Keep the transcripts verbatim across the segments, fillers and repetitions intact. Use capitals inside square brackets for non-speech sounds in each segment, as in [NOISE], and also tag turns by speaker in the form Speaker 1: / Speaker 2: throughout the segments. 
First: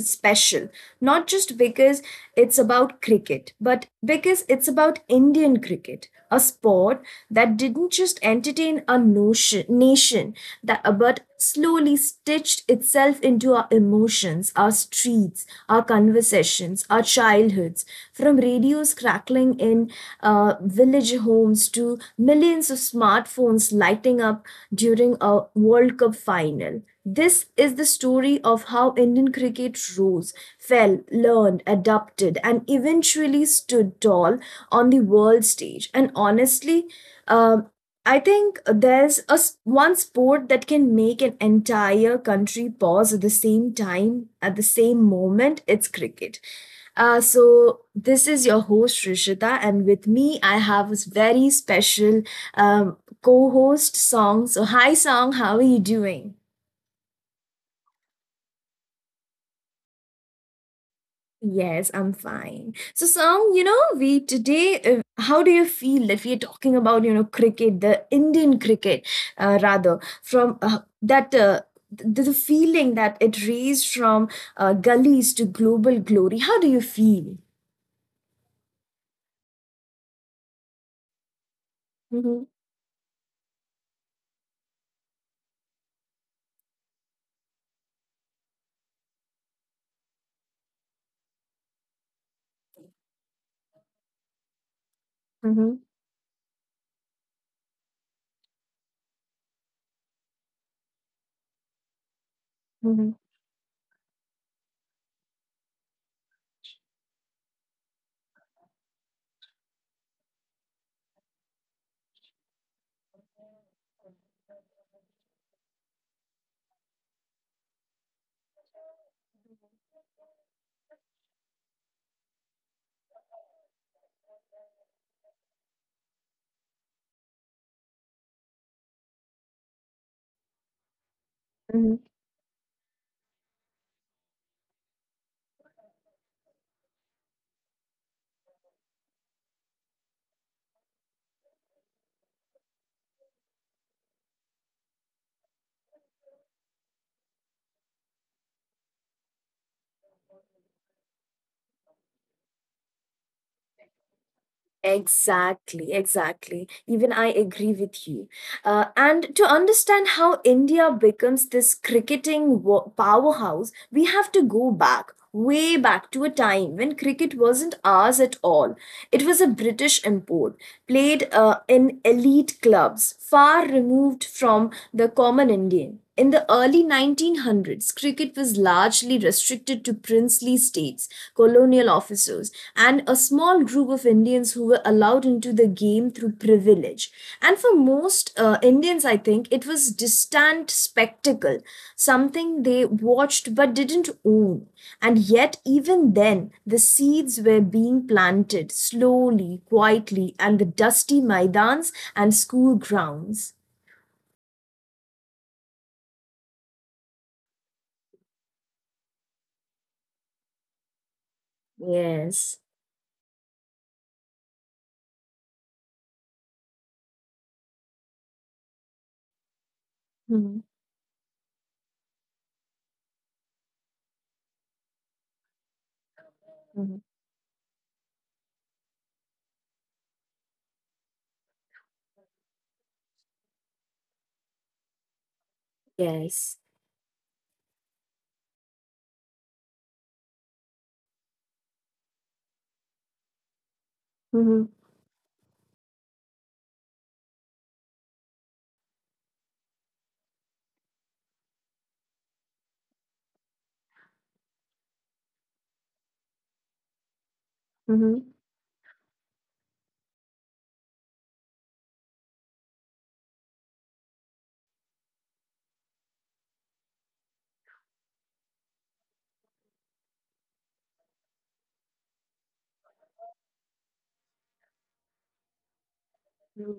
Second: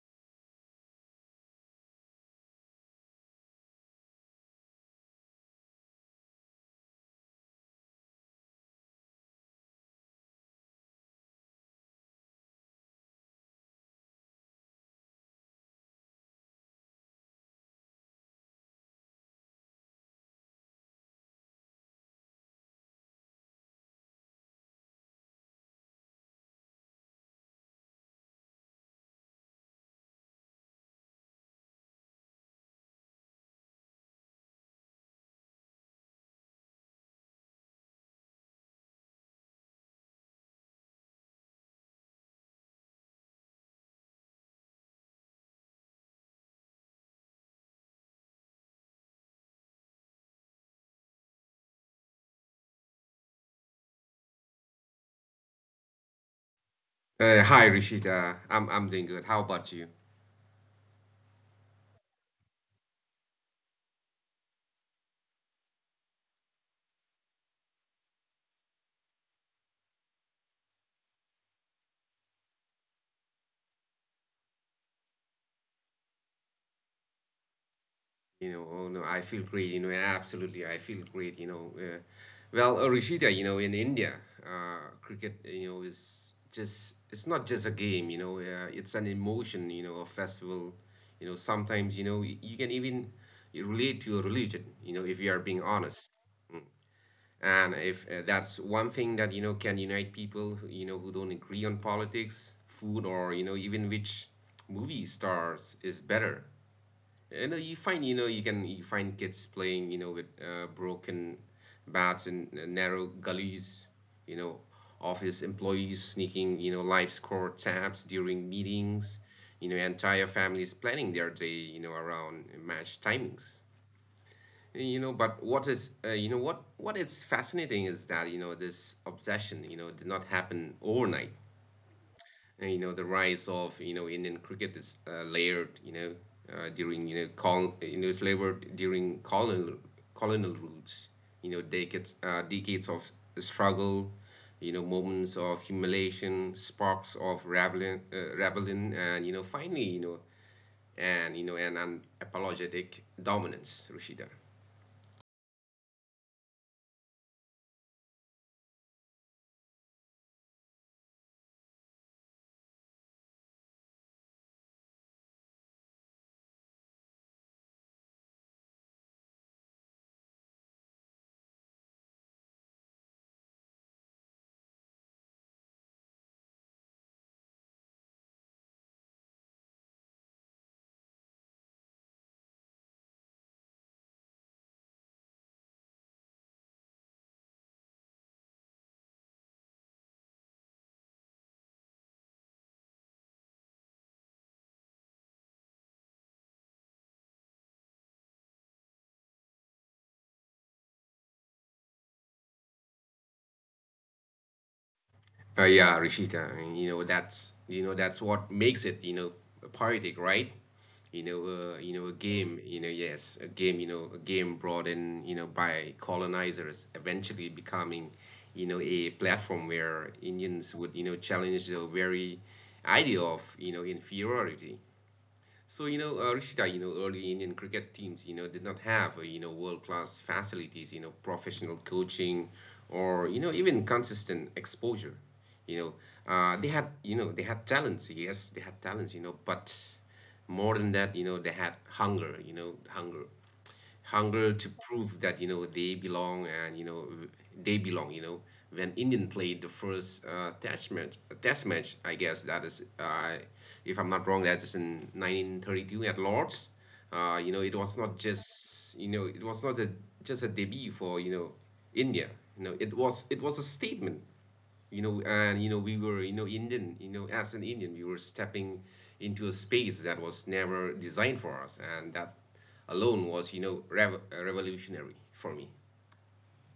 Speaker 1: is special, not just because it's about cricket, but because it's about Indian cricket, a sport that didn't just entertain a notion, nation, that, uh, but slowly stitched itself into our emotions, our streets, our conversations, our childhoods, from radios crackling in uh, village homes to millions of smartphones lighting up during a World Cup final. This is the story of how Indian cricket rose, fell, learned, adapted, and eventually stood tall on the world stage. And honestly, um, I think there's a s- one sport that can make an entire country pause at the same time, at the same moment. It's cricket. Uh, so this is your host Rishita, and with me I have a very special um, co-host Song. So hi Song, how are you doing?
Speaker 2: Uh, hi Rishita, I'm I'm doing good. How about you?
Speaker 1: Yes, I'm fine. So, Sam, you know, we today, uh, how do you feel that we are talking about, you know, cricket, the Indian cricket, uh, rather, from uh, that, uh, the, the feeling that it raised from uh, gullies to global glory? How do you feel?
Speaker 2: You know, oh no, I feel great. You know, absolutely, I feel great. You know, uh,
Speaker 1: Mm-hmm,
Speaker 2: well, uh, Rishita, you know, in India, uh, cricket, you know, is just it's not just a game. You know, uh, it's an emotion. You know, a festival. You know, sometimes you know y- you can even relate to a religion. You know, if you are being
Speaker 1: mm-hmm,
Speaker 2: honest. And if uh, that's one thing that you know can unite people, who, you know, who don't agree on politics, food,
Speaker 1: mm-hmm,
Speaker 2: or you know, even which movie stars is better. You know, you find you know you can you find kids playing you know with uh, broken bats and uh, narrow gullies. You know, office employees sneaking you know live score tabs during meetings. You know, entire families planning their day you know around match timings. Eh, You know, but what is uh, you know what what is fascinating is that you know this obsession you know did not happen overnight.
Speaker 1: mm-hmm.
Speaker 2: And, you know, the rise of you know Indian cricket is uh, layered you know uh, during you know col you know it's layered during colonial colonial roots. You know, decades uh, decades of struggle. You know, moments of humiliation, sparks of rebellion, uh, rebellion, and you know finally you know and you know an unapologetic dominance, Rashida.
Speaker 1: Exactly, exactly. Even I agree with you. Uh, and to understand how India becomes this cricketing wo- powerhouse, we have to go back, way back to a time when cricket wasn't ours at all. It was a British import played uh, in elite clubs far removed from the common Indian. In the early nineteen hundreds, cricket was largely restricted to princely states, colonial officers, and a small group of Indians who were allowed into the game through privilege. And for most uh, Indians, I think, it was distant spectacle, something they watched but didn't own. And yet, even then, the seeds were being planted slowly, quietly, and the dusty maidans and school grounds.
Speaker 2: Uh, yeah, Rishita. I mean, you know that's you know that's what makes it you know poetic, right? You know, uh, you know a
Speaker 1: Yes.
Speaker 2: game. You know, yes, a game. You know, a game brought in you know by colonizers, eventually becoming you know a platform where
Speaker 1: Mhm.
Speaker 2: Indians would you know challenge the very idea of you know inferiority. So, you know, uh, Rishita, you
Speaker 1: Mhm.
Speaker 2: know, early Indian cricket teams, you know, did not have, uh, you know, world-class facilities, you know, professional coaching or, you know, even consistent exposure. You know, uh,
Speaker 1: Yes.
Speaker 2: they had, you know, they had talents. Yes, they had talents, you know, but more than that, you know, they had hunger, you know, hunger hunger
Speaker 1: Mm-hmm.
Speaker 2: to prove that you know they belong and you know w- they belong you know when Indian played the first uh, test match test match I guess that is uh, if I'm not wrong that is in nineteen thirty-two at Lord's. Uh, you know, it was not
Speaker 1: Mm-hmm.
Speaker 2: just you know it was not a, just a debut for you know India. You know, it was it was a statement, you know, and you know we were you know indian you know as an indian we were stepping into a space that was never designed for us, and that alone was you know rev- revolutionary for me.
Speaker 1: Hmm.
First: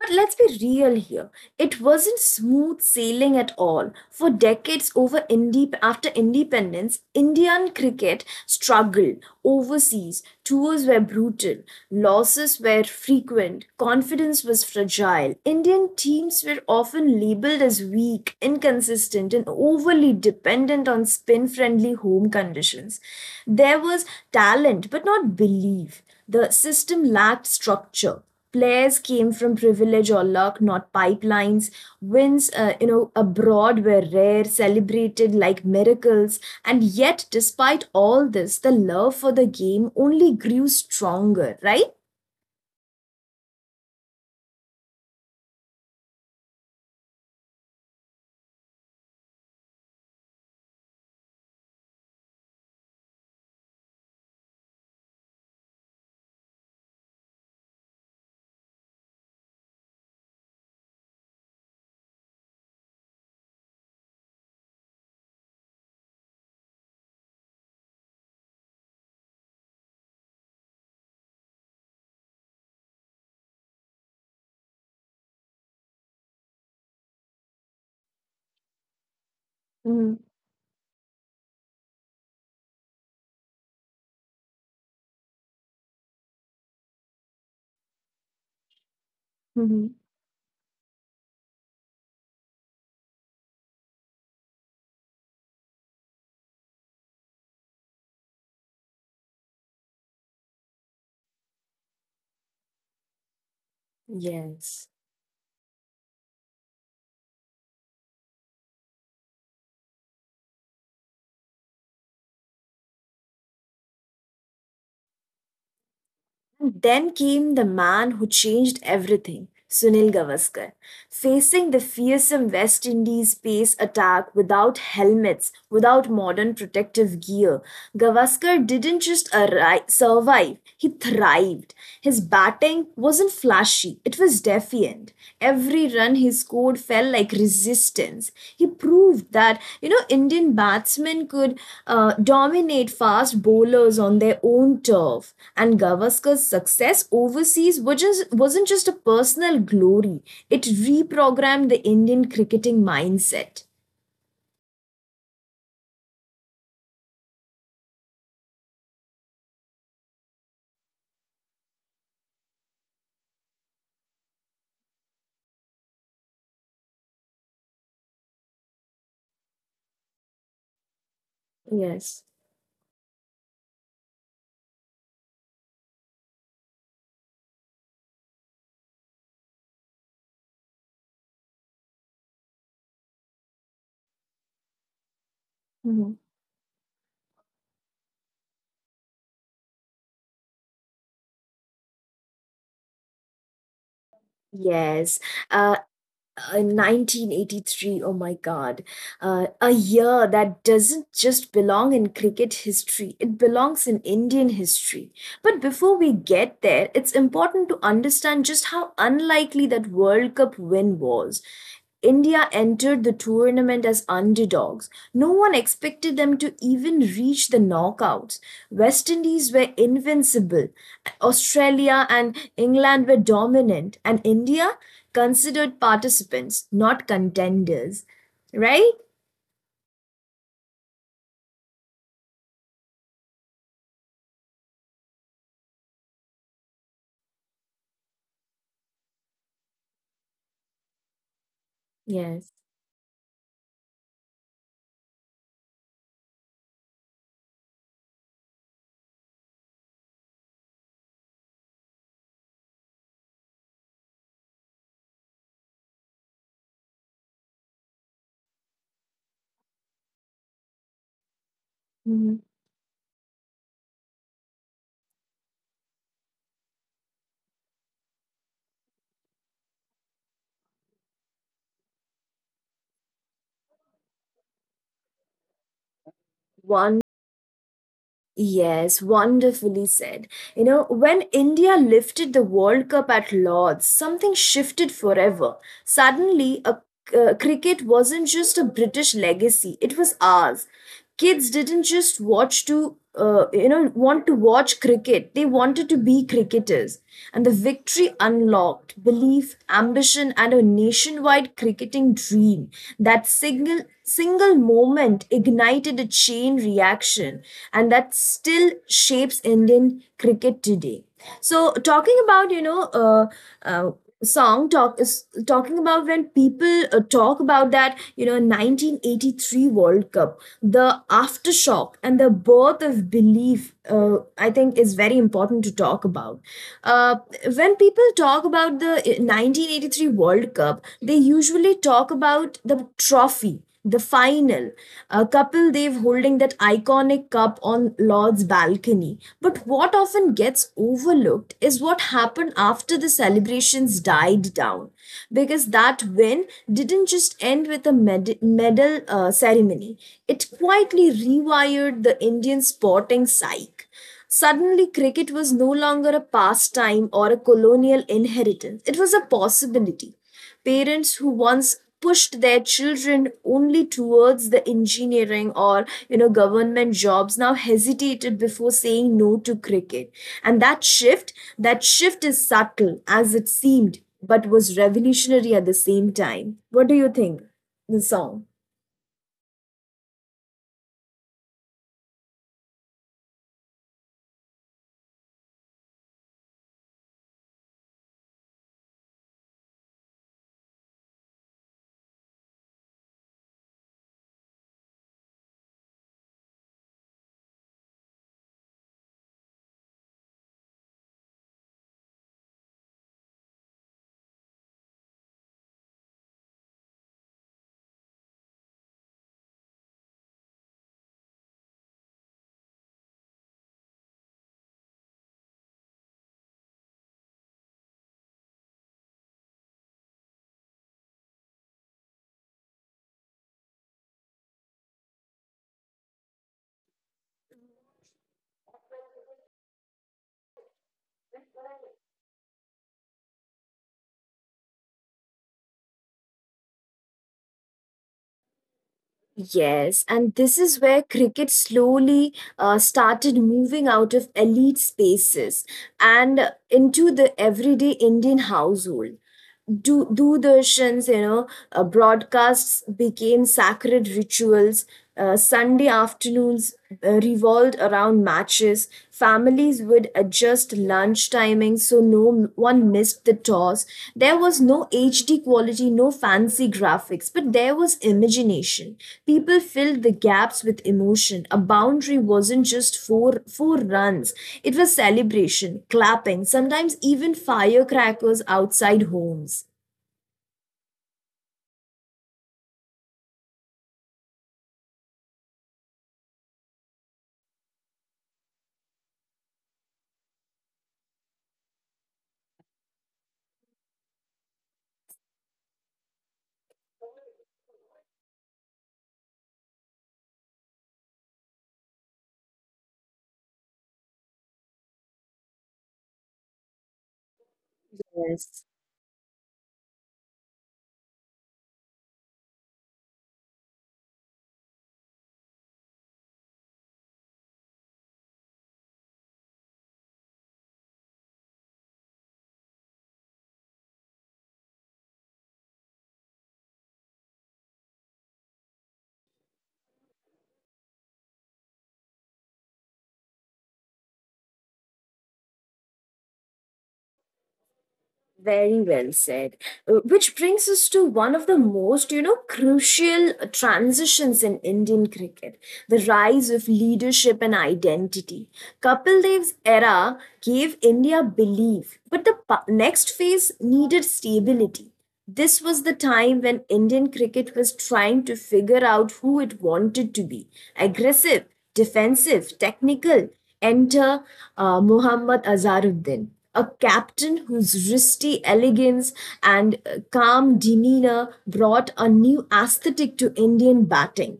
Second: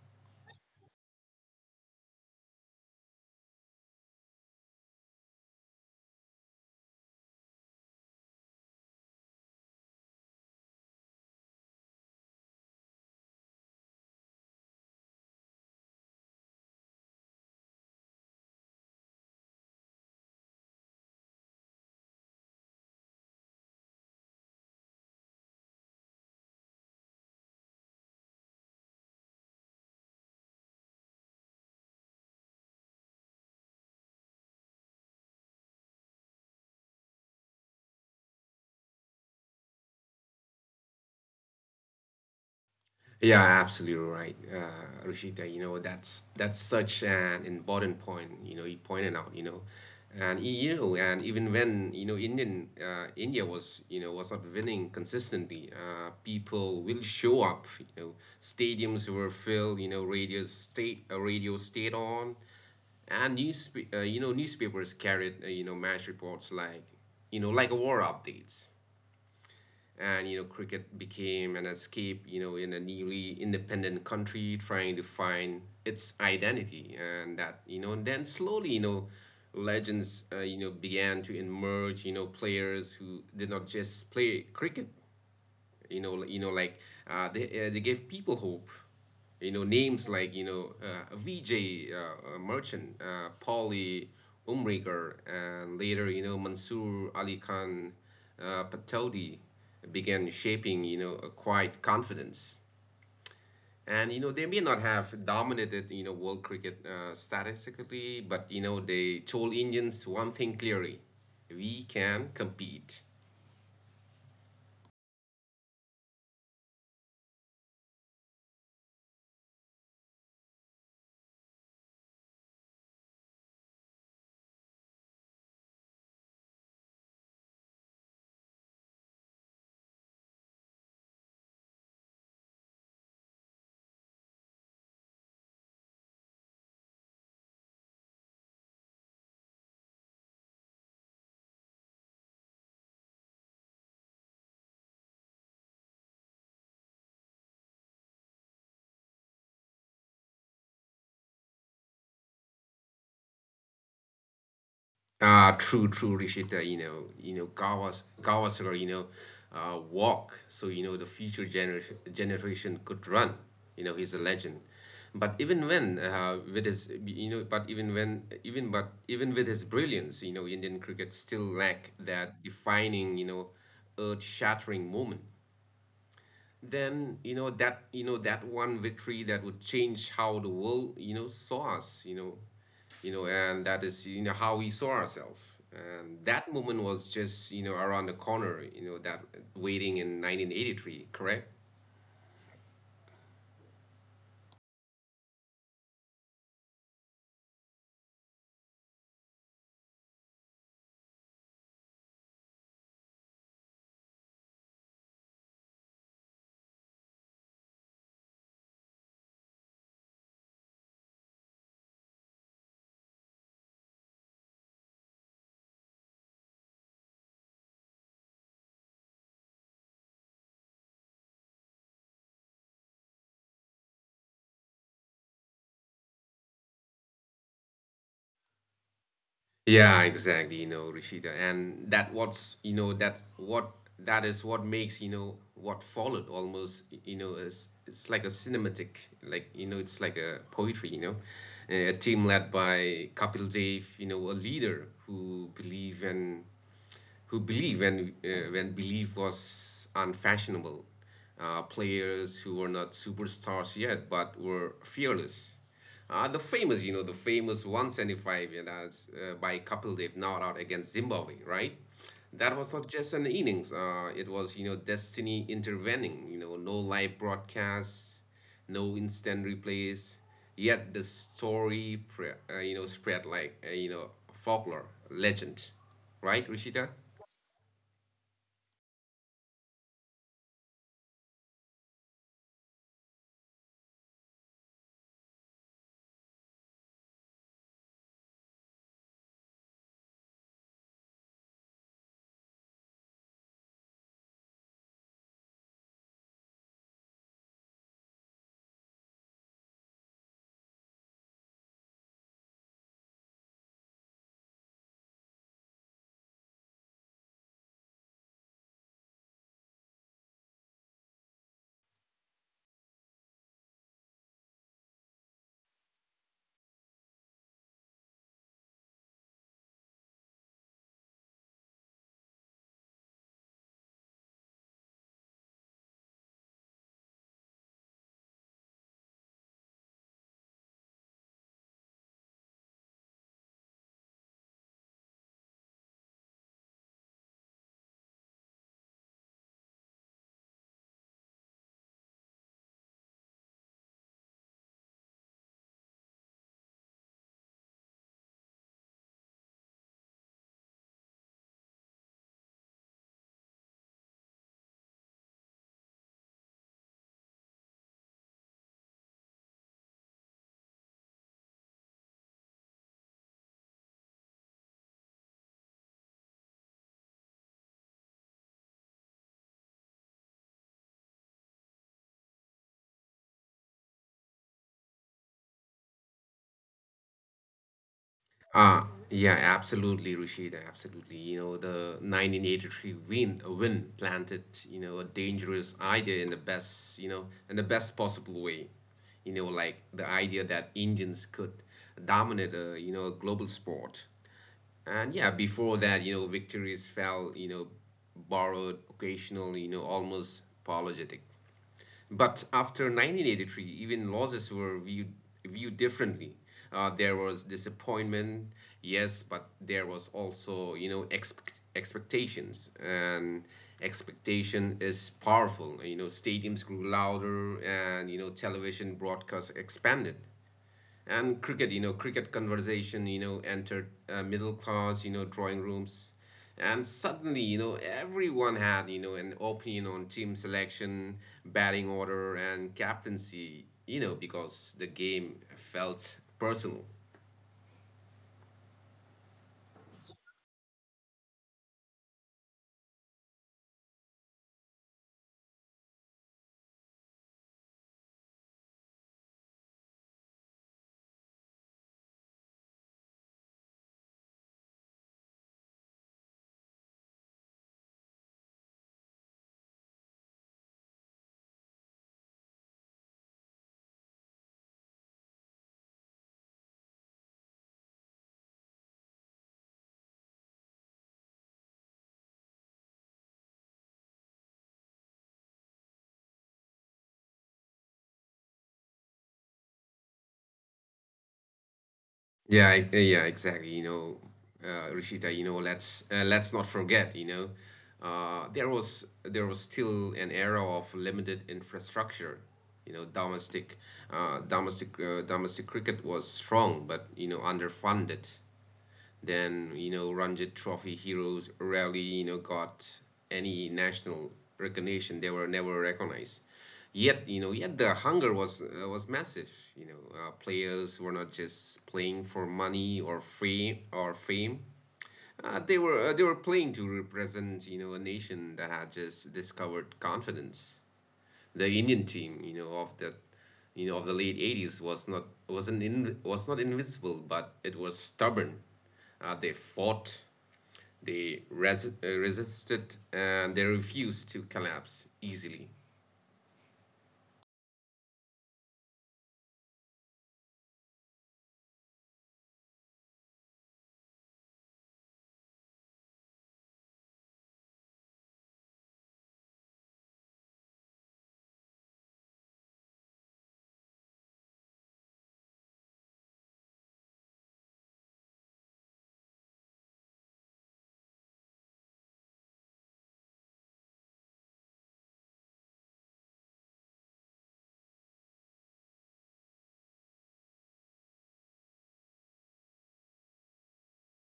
Speaker 1: But let's be real here. It wasn't smooth sailing at all. For decades over indep- after independence, Indian cricket struggled overseas. Tours were brutal, losses were frequent, confidence was fragile. Indian teams were often labeled as weak, inconsistent, and overly dependent on spin friendly home conditions. There was talent, but not belief. The system lacked structure, players came from privilege or luck, not pipelines. Wins, uh, you know, abroad were rare, celebrated like miracles. And yet, despite all this, the love for the game only grew stronger, right?
Speaker 2: Yeah, absolutely right, uh, Rishita. You know, that's that's such an important point. You know, you pointed out. You know, and you know, and even when you know Indian uh, India was you know was not winning consistently, uh, people will show up. You know, stadiums were filled. You know, radio state uh, radio stayed on, and newspa- uh, you know newspapers carried uh, you know match reports like you know like war updates, and you know cricket became an escape you know in a newly independent country trying to find its identity, and that you know and then slowly you know
Speaker 1: Mhm.
Speaker 2: legends uh, you know began to emerge. You know, players who did not just play cricket, you know you know like uh, they uh, they gave people hope. You know,
Speaker 1: Mhm.
Speaker 2: names like you know uh, Vijay uh, uh, Merchant, uh, Pauli Umrigar, and later you know Mansoor Ali Khan uh, Patodi began shaping you know a quiet confidence. And you know they may not
Speaker 1: Yes.
Speaker 2: have dominated you know world cricket uh, statistically, but you know they told Indians one thing clearly: we can compete.
Speaker 1: And then came the man who changed everything, Sunil Gavaskar. Facing the fearsome West Indies pace attack without helmets, without modern protective gear, Gavaskar didn't just arri- survive, he thrived. His batting wasn't flashy, it was defiant. Every run he scored felt like resistance. He proved that you know Indian batsmen could uh, dominate fast bowlers on their own turf. And Gavaskar's success overseas was just, wasn't just a personal glory; it reprogrammed the Indian cricketing mindset.
Speaker 2: Ah, true, true, Rishita. You know, you know, Kawas, Kawasura, you know, uh, walk. So you know, the future generation generation could run. You know, he's a legend. But even when, uh, with his, you know, but even when, even but even with his brilliance, you know, Indian cricket still lack
Speaker 1: Yes.
Speaker 2: that defining, you know, earth-shattering moment. Then you know that you know that one victory that would change how the world you know saw us, you know you know, and that is you know how we saw ourselves.
Speaker 1: Mhm.
Speaker 2: And that moment was just you know around the corner, you know, that waiting in nineteen eighty-three, correct?
Speaker 1: Yes. Uh, uh, nineteen eighty-three, oh my god, uh, a year that doesn't just belong in cricket history, it belongs in Indian history. But before we get there, it's important to understand just how unlikely that World Cup win was. India entered the tournament as underdogs. No one expected them to even reach the knockouts. West Indies were invincible. Australia and England were dominant. And India, considered participants, not contenders, right?
Speaker 2: Yeah, exactly, you know, Rishita. And that what's, you know, that what that is what makes, you know, what followed almost, y- you know, is it's like a cinematic, like, you know, it's like a poetry, you know. A team led
Speaker 1: Yes.
Speaker 2: by Kapil Dev, you know, a leader who believe in who believe when uh, when belief was unfashionable, uh, players who were not superstars yet but were fearless. Uh, the famous, you know, the famous one seventy-five and as uh, by Kapildev not out against Zimbabwe, right?
Speaker 1: Mhm.
Speaker 2: That was not just an innings. Uh, it was, you know, destiny intervening. You know, no live broadcasts, no instant replays. Yet the story, pre- uh, you know, spread like uh, you know folklore, legend, right, Rishita?
Speaker 1: One, yes, wonderfully said. You know, when India lifted the World Cup at Lords, something shifted forever. Suddenly, a uh, Cricket wasn't just a British legacy; it was ours. Kids didn't just watch to, uh, you know, want to watch cricket; they wanted to be cricketers. And the victory unlocked belief, ambition, and a nationwide cricketing dream. That single single moment ignited a chain reaction, and that still shapes Indian cricket today. So talking about, you know, uh, uh, song, talk is talking about when people uh, talk about that you know nineteen eighty-three World Cup, the aftershock and the birth of belief, uh, I think is very important to talk about. uh, when people talk about the nineteen eighty-three World Cup, they usually talk about the trophy, the final, a couple they've holding that iconic cup on Lord's balcony, but what often gets overlooked is what happened after the celebrations died down, because that win didn't just end with a med- medal uh, ceremony, it quietly rewired the Indian sporting psyche. Suddenly, cricket was no longer a pastime or a colonial inheritance. It was a possibility, parents who once pushed their children only towards the engineering or you know government jobs now hesitated before saying no to cricket. And that shift that shift is subtle as it seemed, but was revolutionary at the same time. What do you think, the song?
Speaker 2: Ah, yeah, absolutely, Rashida, absolutely. You know, the nineteen eighty-three win, win planted, you know, a dangerous idea in the best, you know, in the best possible way. You know, like the idea that Indians could dominate a, you know, a global sport. And yeah, before that, you know, victories fell, you know, borrowed, occasional, you know, almost apologetic. But after nineteen eighty-three, even losses were viewed, viewed differently. Uh, there was disappointment, yes, but there was also, you know, expect, expectations. And expectation is powerful. You know, stadiums grew louder and, you know, television broadcasts expanded, and cricket you know cricket conversation you know entered uh, middle class you know drawing rooms, and suddenly you know everyone had you know an opinion on team selection, batting order, and captaincy, you know, because the game felt personal.
Speaker 1: Yes, and this is where cricket slowly uh, started moving out of elite spaces and into the everyday Indian household. Do Doordarshan's, you know, uh, broadcasts became sacred rituals. Uh, Sunday afternoons uh, revolved around matches. Families would adjust lunch timings so no m- one missed the toss. There was no H D quality, no fancy graphics, but there was imagination. People filled the gaps with emotion. A boundary wasn't just four four runs. It was celebration, clapping, sometimes even firecrackers outside homes.
Speaker 2: Yeah, I- uh, yeah, exactly. You know, uh, Rishita, you know, let's uh, let's not forget, you know, uh, there was there was still an era of limited infrastructure. You know, domestic uh, domestic uh, domestic cricket was strong, but you know, underfunded. Then, you know, Ranji Trophy heroes rarely, you know, got any national recognition. They were never recognized. Yet, you know, yet the hunger was
Speaker 1: Yes.
Speaker 2: uh, was massive. You know, uh, players were not just playing for money or free or fame. Uh, they were uh, they were playing to represent, you know, a nation that had just discovered confidence. The Indian team, you know, of the you know of the late eighties was not wasn't in, was not invincible, but it was stubborn. Uh, they fought, they res- uh, resisted, and they refused to collapse easily.
Speaker 1: Very well said. Uh, Which brings us to one of the most, you know, crucial transitions in Indian cricket, the rise of leadership and identity. Kapil Dev's era gave India belief, but the pa- next phase needed stability. This was the time when Indian cricket was trying to figure out who it wanted to be: aggressive, defensive, technical. Enter uh, Muhammad Azharuddin, a captain whose wristy elegance and uh, calm demeanor brought a new aesthetic to Indian batting.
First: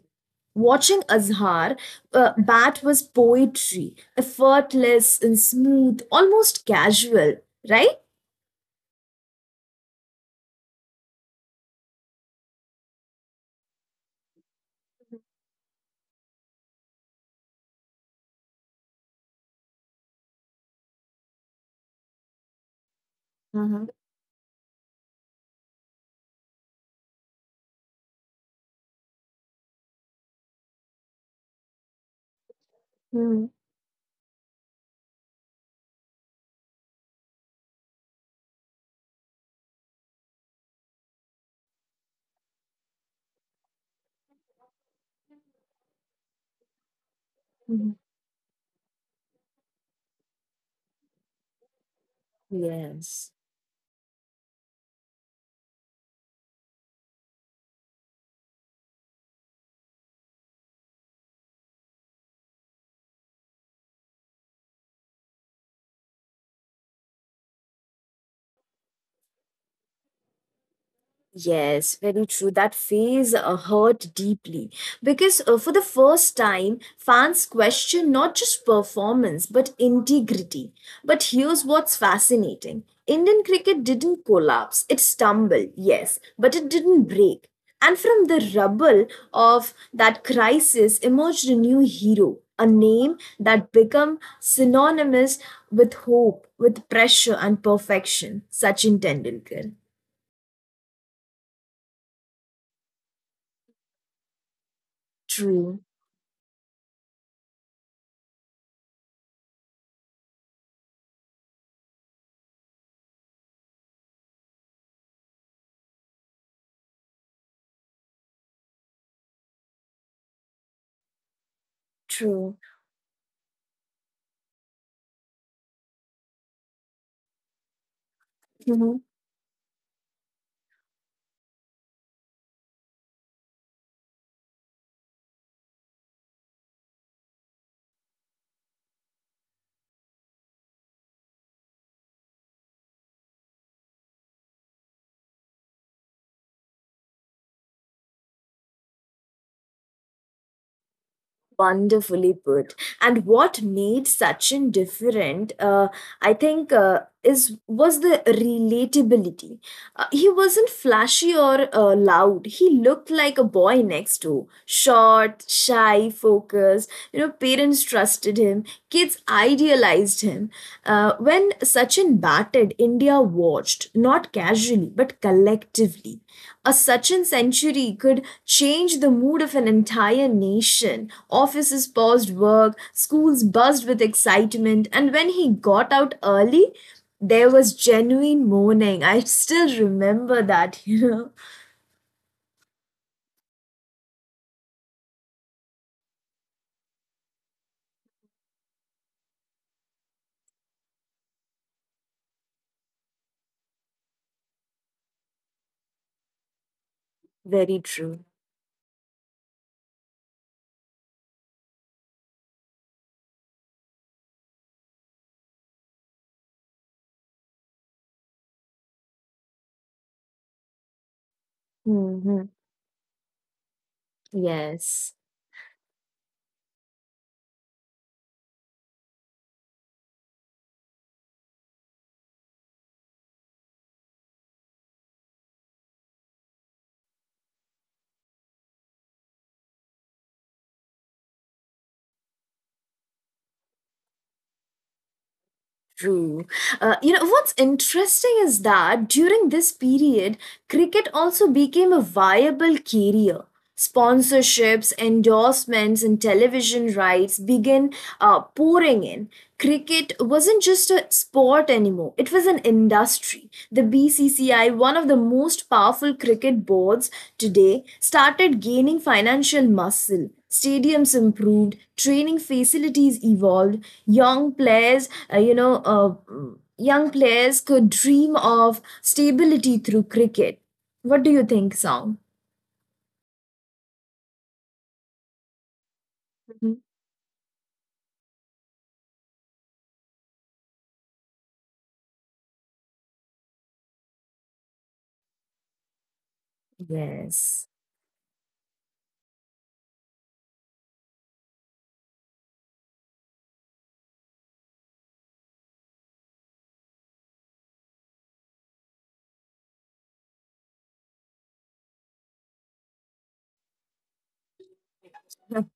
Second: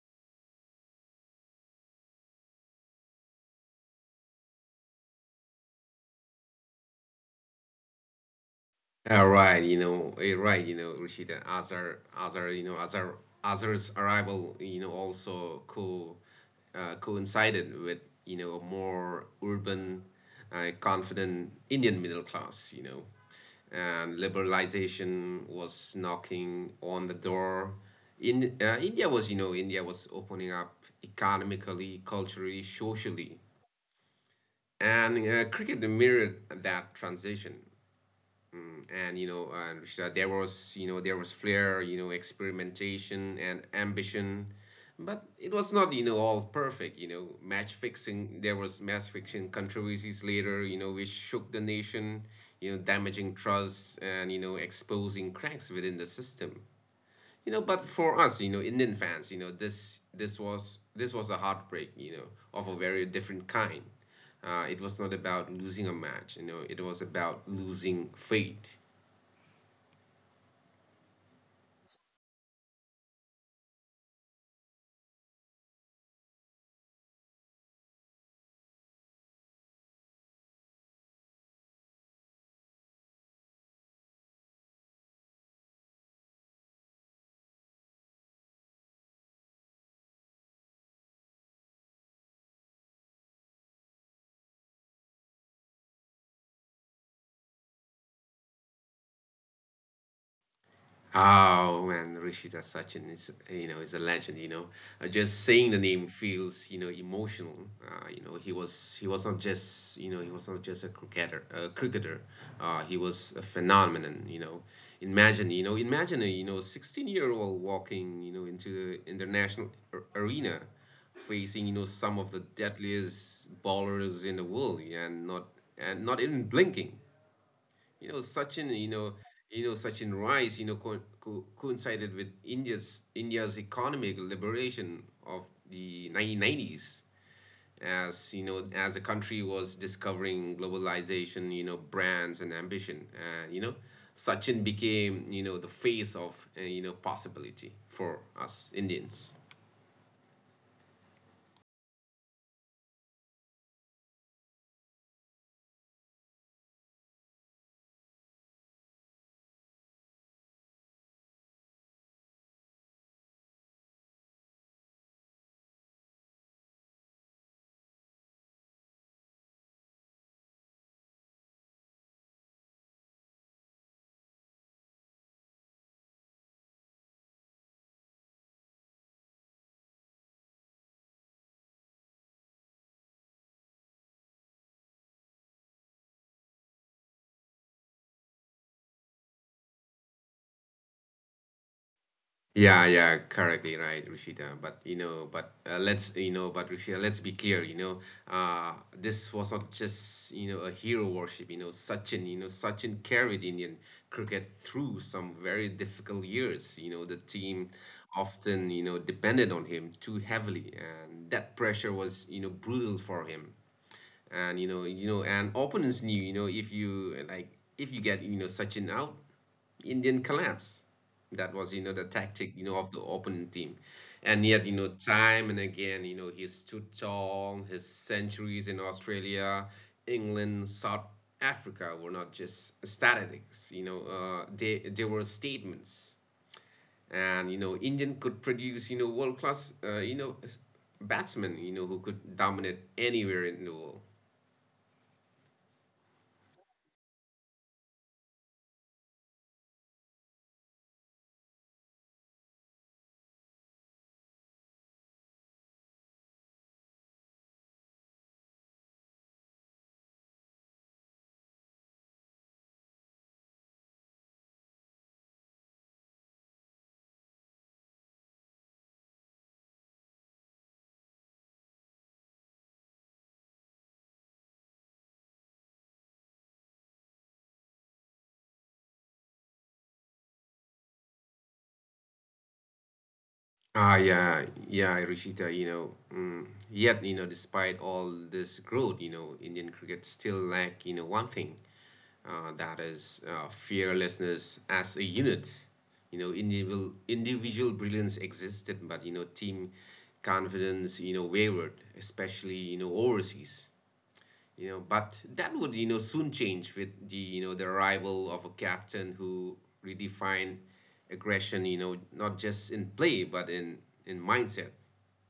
Speaker 1: Watching Azhar uh, bat was poetry, effortless and smooth, almost casual, right?
Speaker 2: Uh, right, you know, eh, right, you know, Rashida, Azar, Azar, you know, Azar, Azar's arrival, you know, also co, uh, coincided with, you know, a more urban, uh, confident Indian middle class, you know,
Speaker 1: Mhm.
Speaker 2: and liberalization was knocking on the door. In uh, India was, you know, India was opening up economically, culturally, socially,
Speaker 1: Mm-hmm.
Speaker 2: and uh, cricket mirrored that transition. And you know and Rashida, there was you know there was flair, you know, experimentation and ambition, but it was not you know all perfect. You know, match
Speaker 1: Mhm. Mhm.
Speaker 2: fixing there was match fixing controversies later, you know, which shook the nation, you know,
Speaker 1: Yes.
Speaker 2: damaging trust, and you know exposing cracks within the system. You know, but for us, you know, indian fans, you know, this this was this was a heartbreak, you know, of a very different kind. Uh, it was not about losing a match. You know, it was about losing faith.
Speaker 1: Yes, very true. That phase uh, hurt deeply because uh, for the first time, fans question not just performance but integrity. But here's what's fascinating, Indian cricket didn't collapse, it stumbled, yes, but it didn't break. And from the rubble of that crisis emerged a new hero, a name that became synonymous with hope, with pressure, and perfection, Sachin Tendulkar.
Speaker 2: Oh man, Rishita, Sachin is you know is a legend. You know, uh, just saying the
Speaker 1: True.
Speaker 2: name feels you know emotional. Uh, you know, he was he was not just you know he was not just a cricketer. A cricketer, uh, he was a phenomenon. You know, imagine you know imagine a you know sixteen year old walking you know into the international ar- arena, facing you know some of the
Speaker 1: True.
Speaker 2: deadliest bowlers in the world, and not and not even blinking. You know, Sachin, you
Speaker 1: Mhm.
Speaker 2: know, you know, Sachin rise, you know, co co coincided with India's India's economic liberation of the nineteen nineties, as you know, as the country was discovering globalization, you know, brands and ambition, and you know, Sachin became, you know, the face of, uh, you know, possibility for us Indians.
Speaker 1: Wonderfully put. And what made Sachin different, uh, I think, uh, is was the relatability. Uh, he wasn't flashy or uh, loud. He looked like a boy next door. Short, shy, focused. You know, parents trusted him. Kids idealized him. Uh, when Sachin batted, India watched, not casually, but collectively. A Sachin century could change the mood of an entire nation. Offices paused work, schools buzzed with excitement, and when he got out early, there was genuine mourning. I still remember that, [LAUGHS] you know.
Speaker 2: Yeah, yeah, correctly right, Rishita. But you know, but uh, let's you know, but Rishita, let's be clear. You know, uh, this was not just you know a hero worship. You know, Sachin, you know, Sachin carried Indian cricket through some very difficult years. You know, the team
Speaker 1: Very true.
Speaker 2: often you know depended on him too heavily, and that pressure was you know brutal for him, and you know you know and opponents knew, you know if you like, if you get, you know Sachin out, Indian collapse. That was, you know, the
Speaker 1: Hmm.
Speaker 2: tactic, you know, of the opponent team. And yet, you know,
Speaker 1: Yes.
Speaker 2: time and again, you know, he stood tall. His centuries in Australia, England, South Africa were not just statistics. You know, uh, they they were statements. And you know, Indian could produce, you know, world class, uh, you know, s- batsmen, you know, who could dominate anywhere in the world.
Speaker 1: True. Uh, you know, what's interesting is that during this period, cricket also became a viable career. Sponsorships, endorsements, and television rights began uh, pouring in. Cricket wasn't just a sport anymore, it was an industry. The B C C I, one of the most powerful cricket boards today, started gaining financial muscle. Stadiums improved, training facilities evolved, young players uh, you know, uh, young players could dream of stability through cricket. What do you think, Song?
Speaker 2: Ah, yeah, yeah, Rishita, you know, mm,
Speaker 1: Mhm.
Speaker 2: yet, you know, despite all this growth, you know, Indian cricket still lack, you know, one thing, uh, that is uh, fearlessness as a unit. You know, individual
Speaker 1: Yes.
Speaker 2: individual brilliance existed, but you know, team confidence, you know, wavered, especially you know overseas. You know, but that would, you know, soon change with the, you know, the arrival of a captain who redefined aggression, you know, not just in play but in in mindset.
Speaker 1: [LAUGHS]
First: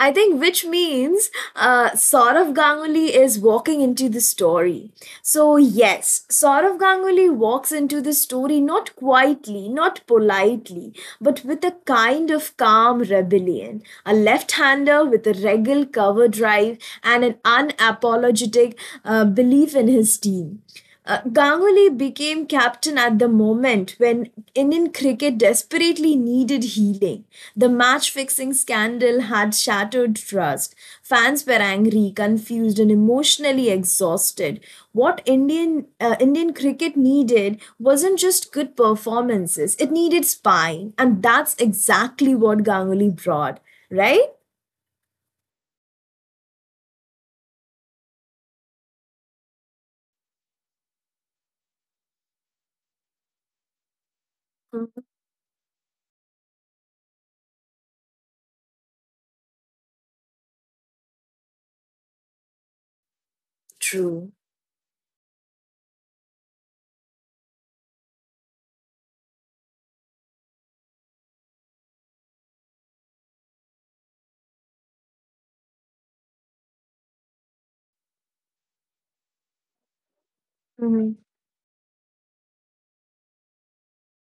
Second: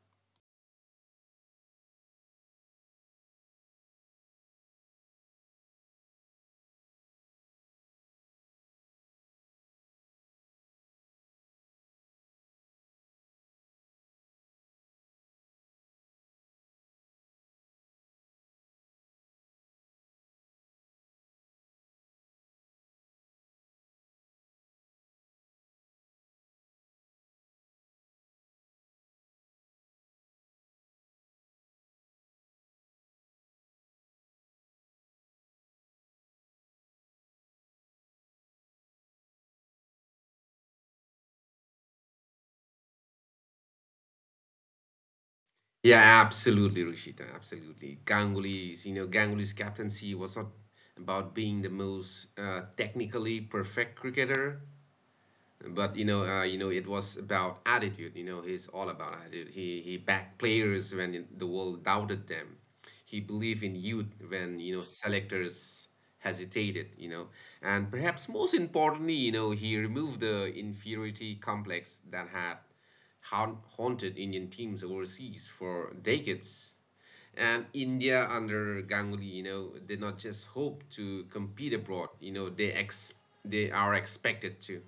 Speaker 1: I think, which means uh, Saurav Ganguly is walking into the story. So, yes, Saurav Ganguly walks into the story, not quietly, not politely, but with a kind of calm rebellion. A left hander with a regal cover drive and an unapologetic uh, belief in his team. Uh, Ganguly became captain at the moment when Indian cricket desperately needed healing. The match fixing scandal had shattered trust. Fans were angry, confused, and emotionally exhausted. What Indian uh, Indian cricket needed wasn't just good performances; it needed spine, and that's exactly what Ganguly brought. Right?
Speaker 2: Yeah, absolutely, Rishita, absolutely. Ganguly's, you know, Ganguly's captaincy was not about being the most uh, technically perfect cricketer,
Speaker 1: Mhm.
Speaker 2: but you know, uh, you know, it was about attitude. You know, he's all about attitude. He he backed players when it- the world doubted them. He believed in youth when you
Speaker 1: True.
Speaker 2: know selectors hesitated. You know, and perhaps most importantly, you know, he removed the inferiority complex that had haun- haunted Indian teams overseas for decades. And India under Ganguly, you know, did not just hope to
Speaker 1: Mhm.
Speaker 2: compete abroad. You know, they ex they are expected to.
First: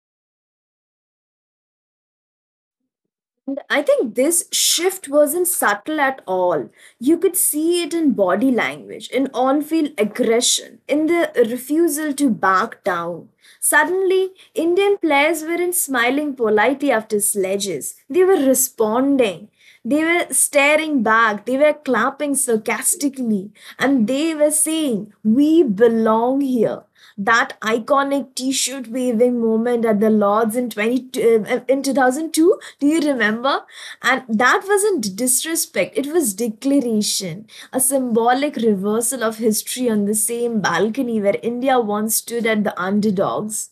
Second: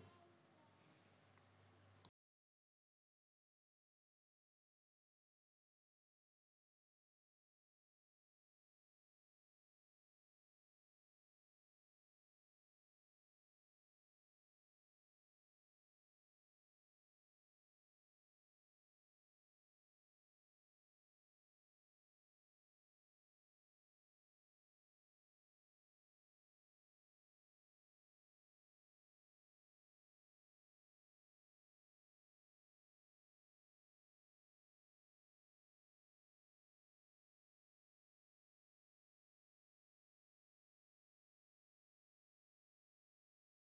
Speaker 1: And I think this shift wasn't subtle at all. You could see it in body language, in on field aggression, in the refusal to back down. Suddenly, Indian players weren't smiling politely after sledges, they were responding. They were staring back, they were clapping sarcastically, and they were saying, "We belong here." That iconic t-shirt waving moment at the Lords in twenty uh, in two thousand two, do you remember? And that wasn't disrespect, it was declaration, a symbolic reversal of history on the same balcony where India once stood at the underdogs.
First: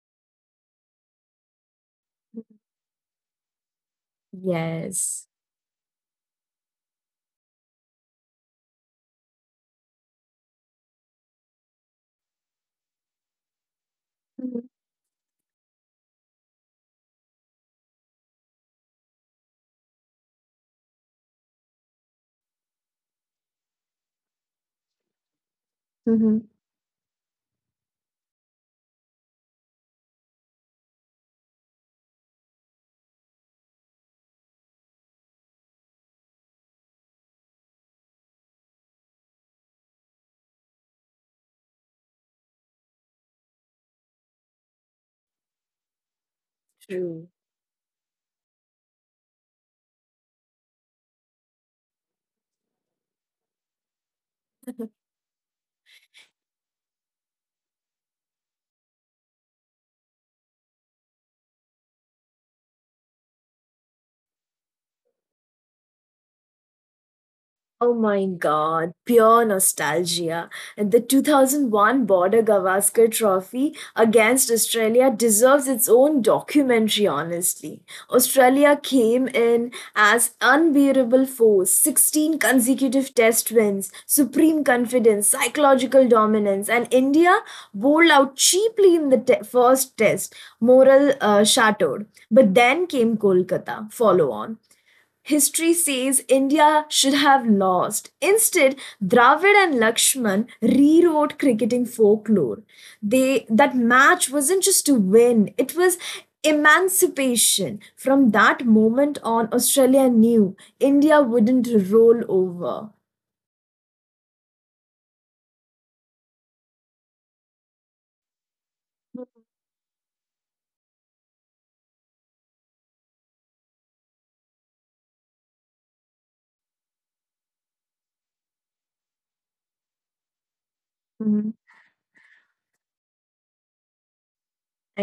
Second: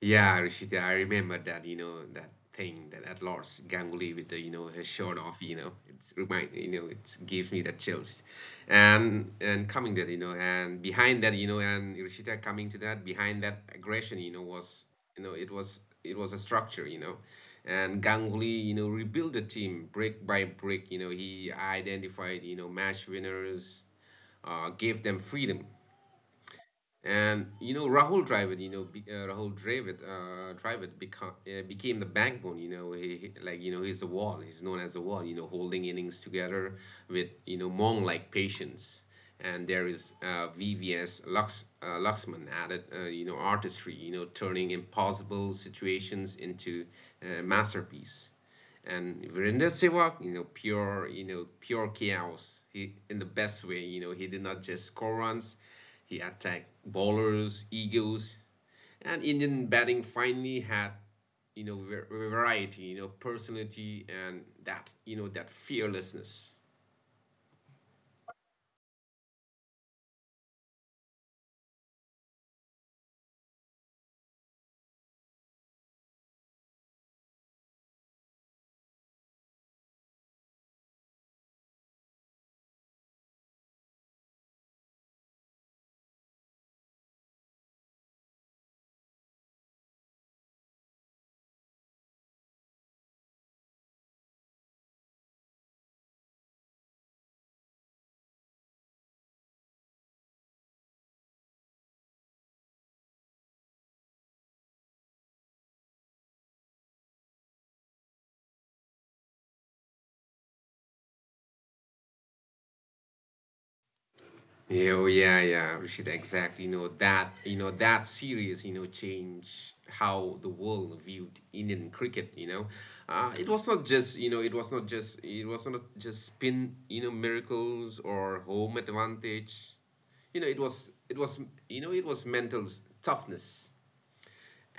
Speaker 2: Yeah, Rishita, I remember that, you know, that thing that at Lord's Ganguly with the, you know, his shirt
Speaker 1: Yes.
Speaker 2: off, you know, it's remind, you know, it gives me the chills. And and coming that, you know, and behind that, you know, and Rishita coming to that, behind that aggression, you know,
Speaker 1: Mhm.
Speaker 2: was, you know, it was it was a structure, you know. And Ganguly, you know, rebuilt the team brick by brick. You know, he identified, you know, match winners, uh, gave them freedom,
Speaker 1: Mhm.
Speaker 2: and you know, Rahul Dravid, you know, be, uh, Rahul Dravid, uh, Dravid become, uh, became the backbone. You know, he, he- like you know, he's the wall. He's known as the wall. You know, holding innings together with you know Mong-like patience. And there is uh, V V S Lux, uh, Luxman added, uh, you know, artistry. You know, turning impossible situations into
Speaker 1: True.
Speaker 2: uh, masterpiece. And Virendra Sehwag, you know, pure, you know, pure chaos. He in the best way, you know, he did not just score runs, he attacked bowlers, egos, and Indian batting finally had, you know, variety, you know, personality and that, you know, that fearlessness.
Speaker 1: Oh my god, pure nostalgia. And the two thousand one Border Gavaskar Trophy against Australia deserves its own documentary, honestly. Australia came in as unbearable force, sixteen consecutive test wins, supreme confidence, psychological dominance, and India bowled out cheaply in the te- first test, moral uh, shattered. But then came Kolkata, follow on. History says India should have lost. Instead, Dravid and Lakshman rewrote cricketing folklore. They That match wasn't just a win, it was emancipation. From that moment on, Australia knew India wouldn't roll over.
Speaker 2: Yeah, yeah, yeah, Rashid, exactly. You know that, you know that series, you know, changed how the world viewed Indian cricket. You know, uh, it was not just, you know, it was not just, it was not just spin, you know, miracles or home advantage. You know, it was, it
Speaker 1: Mhm.
Speaker 2: was, you know, it was mental toughness.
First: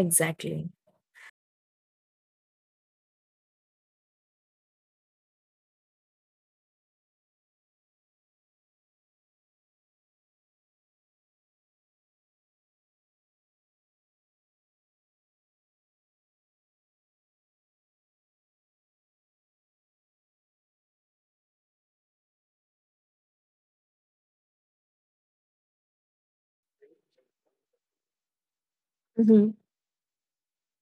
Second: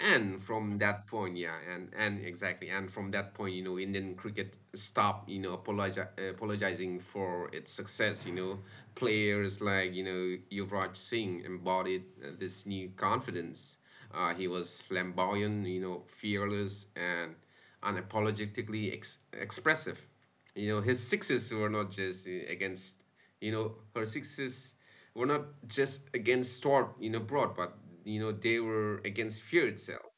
Speaker 2: And from that point, yeah, and and exactly, and from that point, you know, Indian cricket stopped, you know, apologi apologizing for its success. You know, players like you know Yuvraj Singh embodied uh, this new confidence. Uh, he was flamboyant, you know, fearless and unapologetically ex expressive. You know his sixes were not just uh, against you know her sixes were not just against Stor you know Broad, but you know they
Speaker 1: Mhm.
Speaker 2: were against fear itself.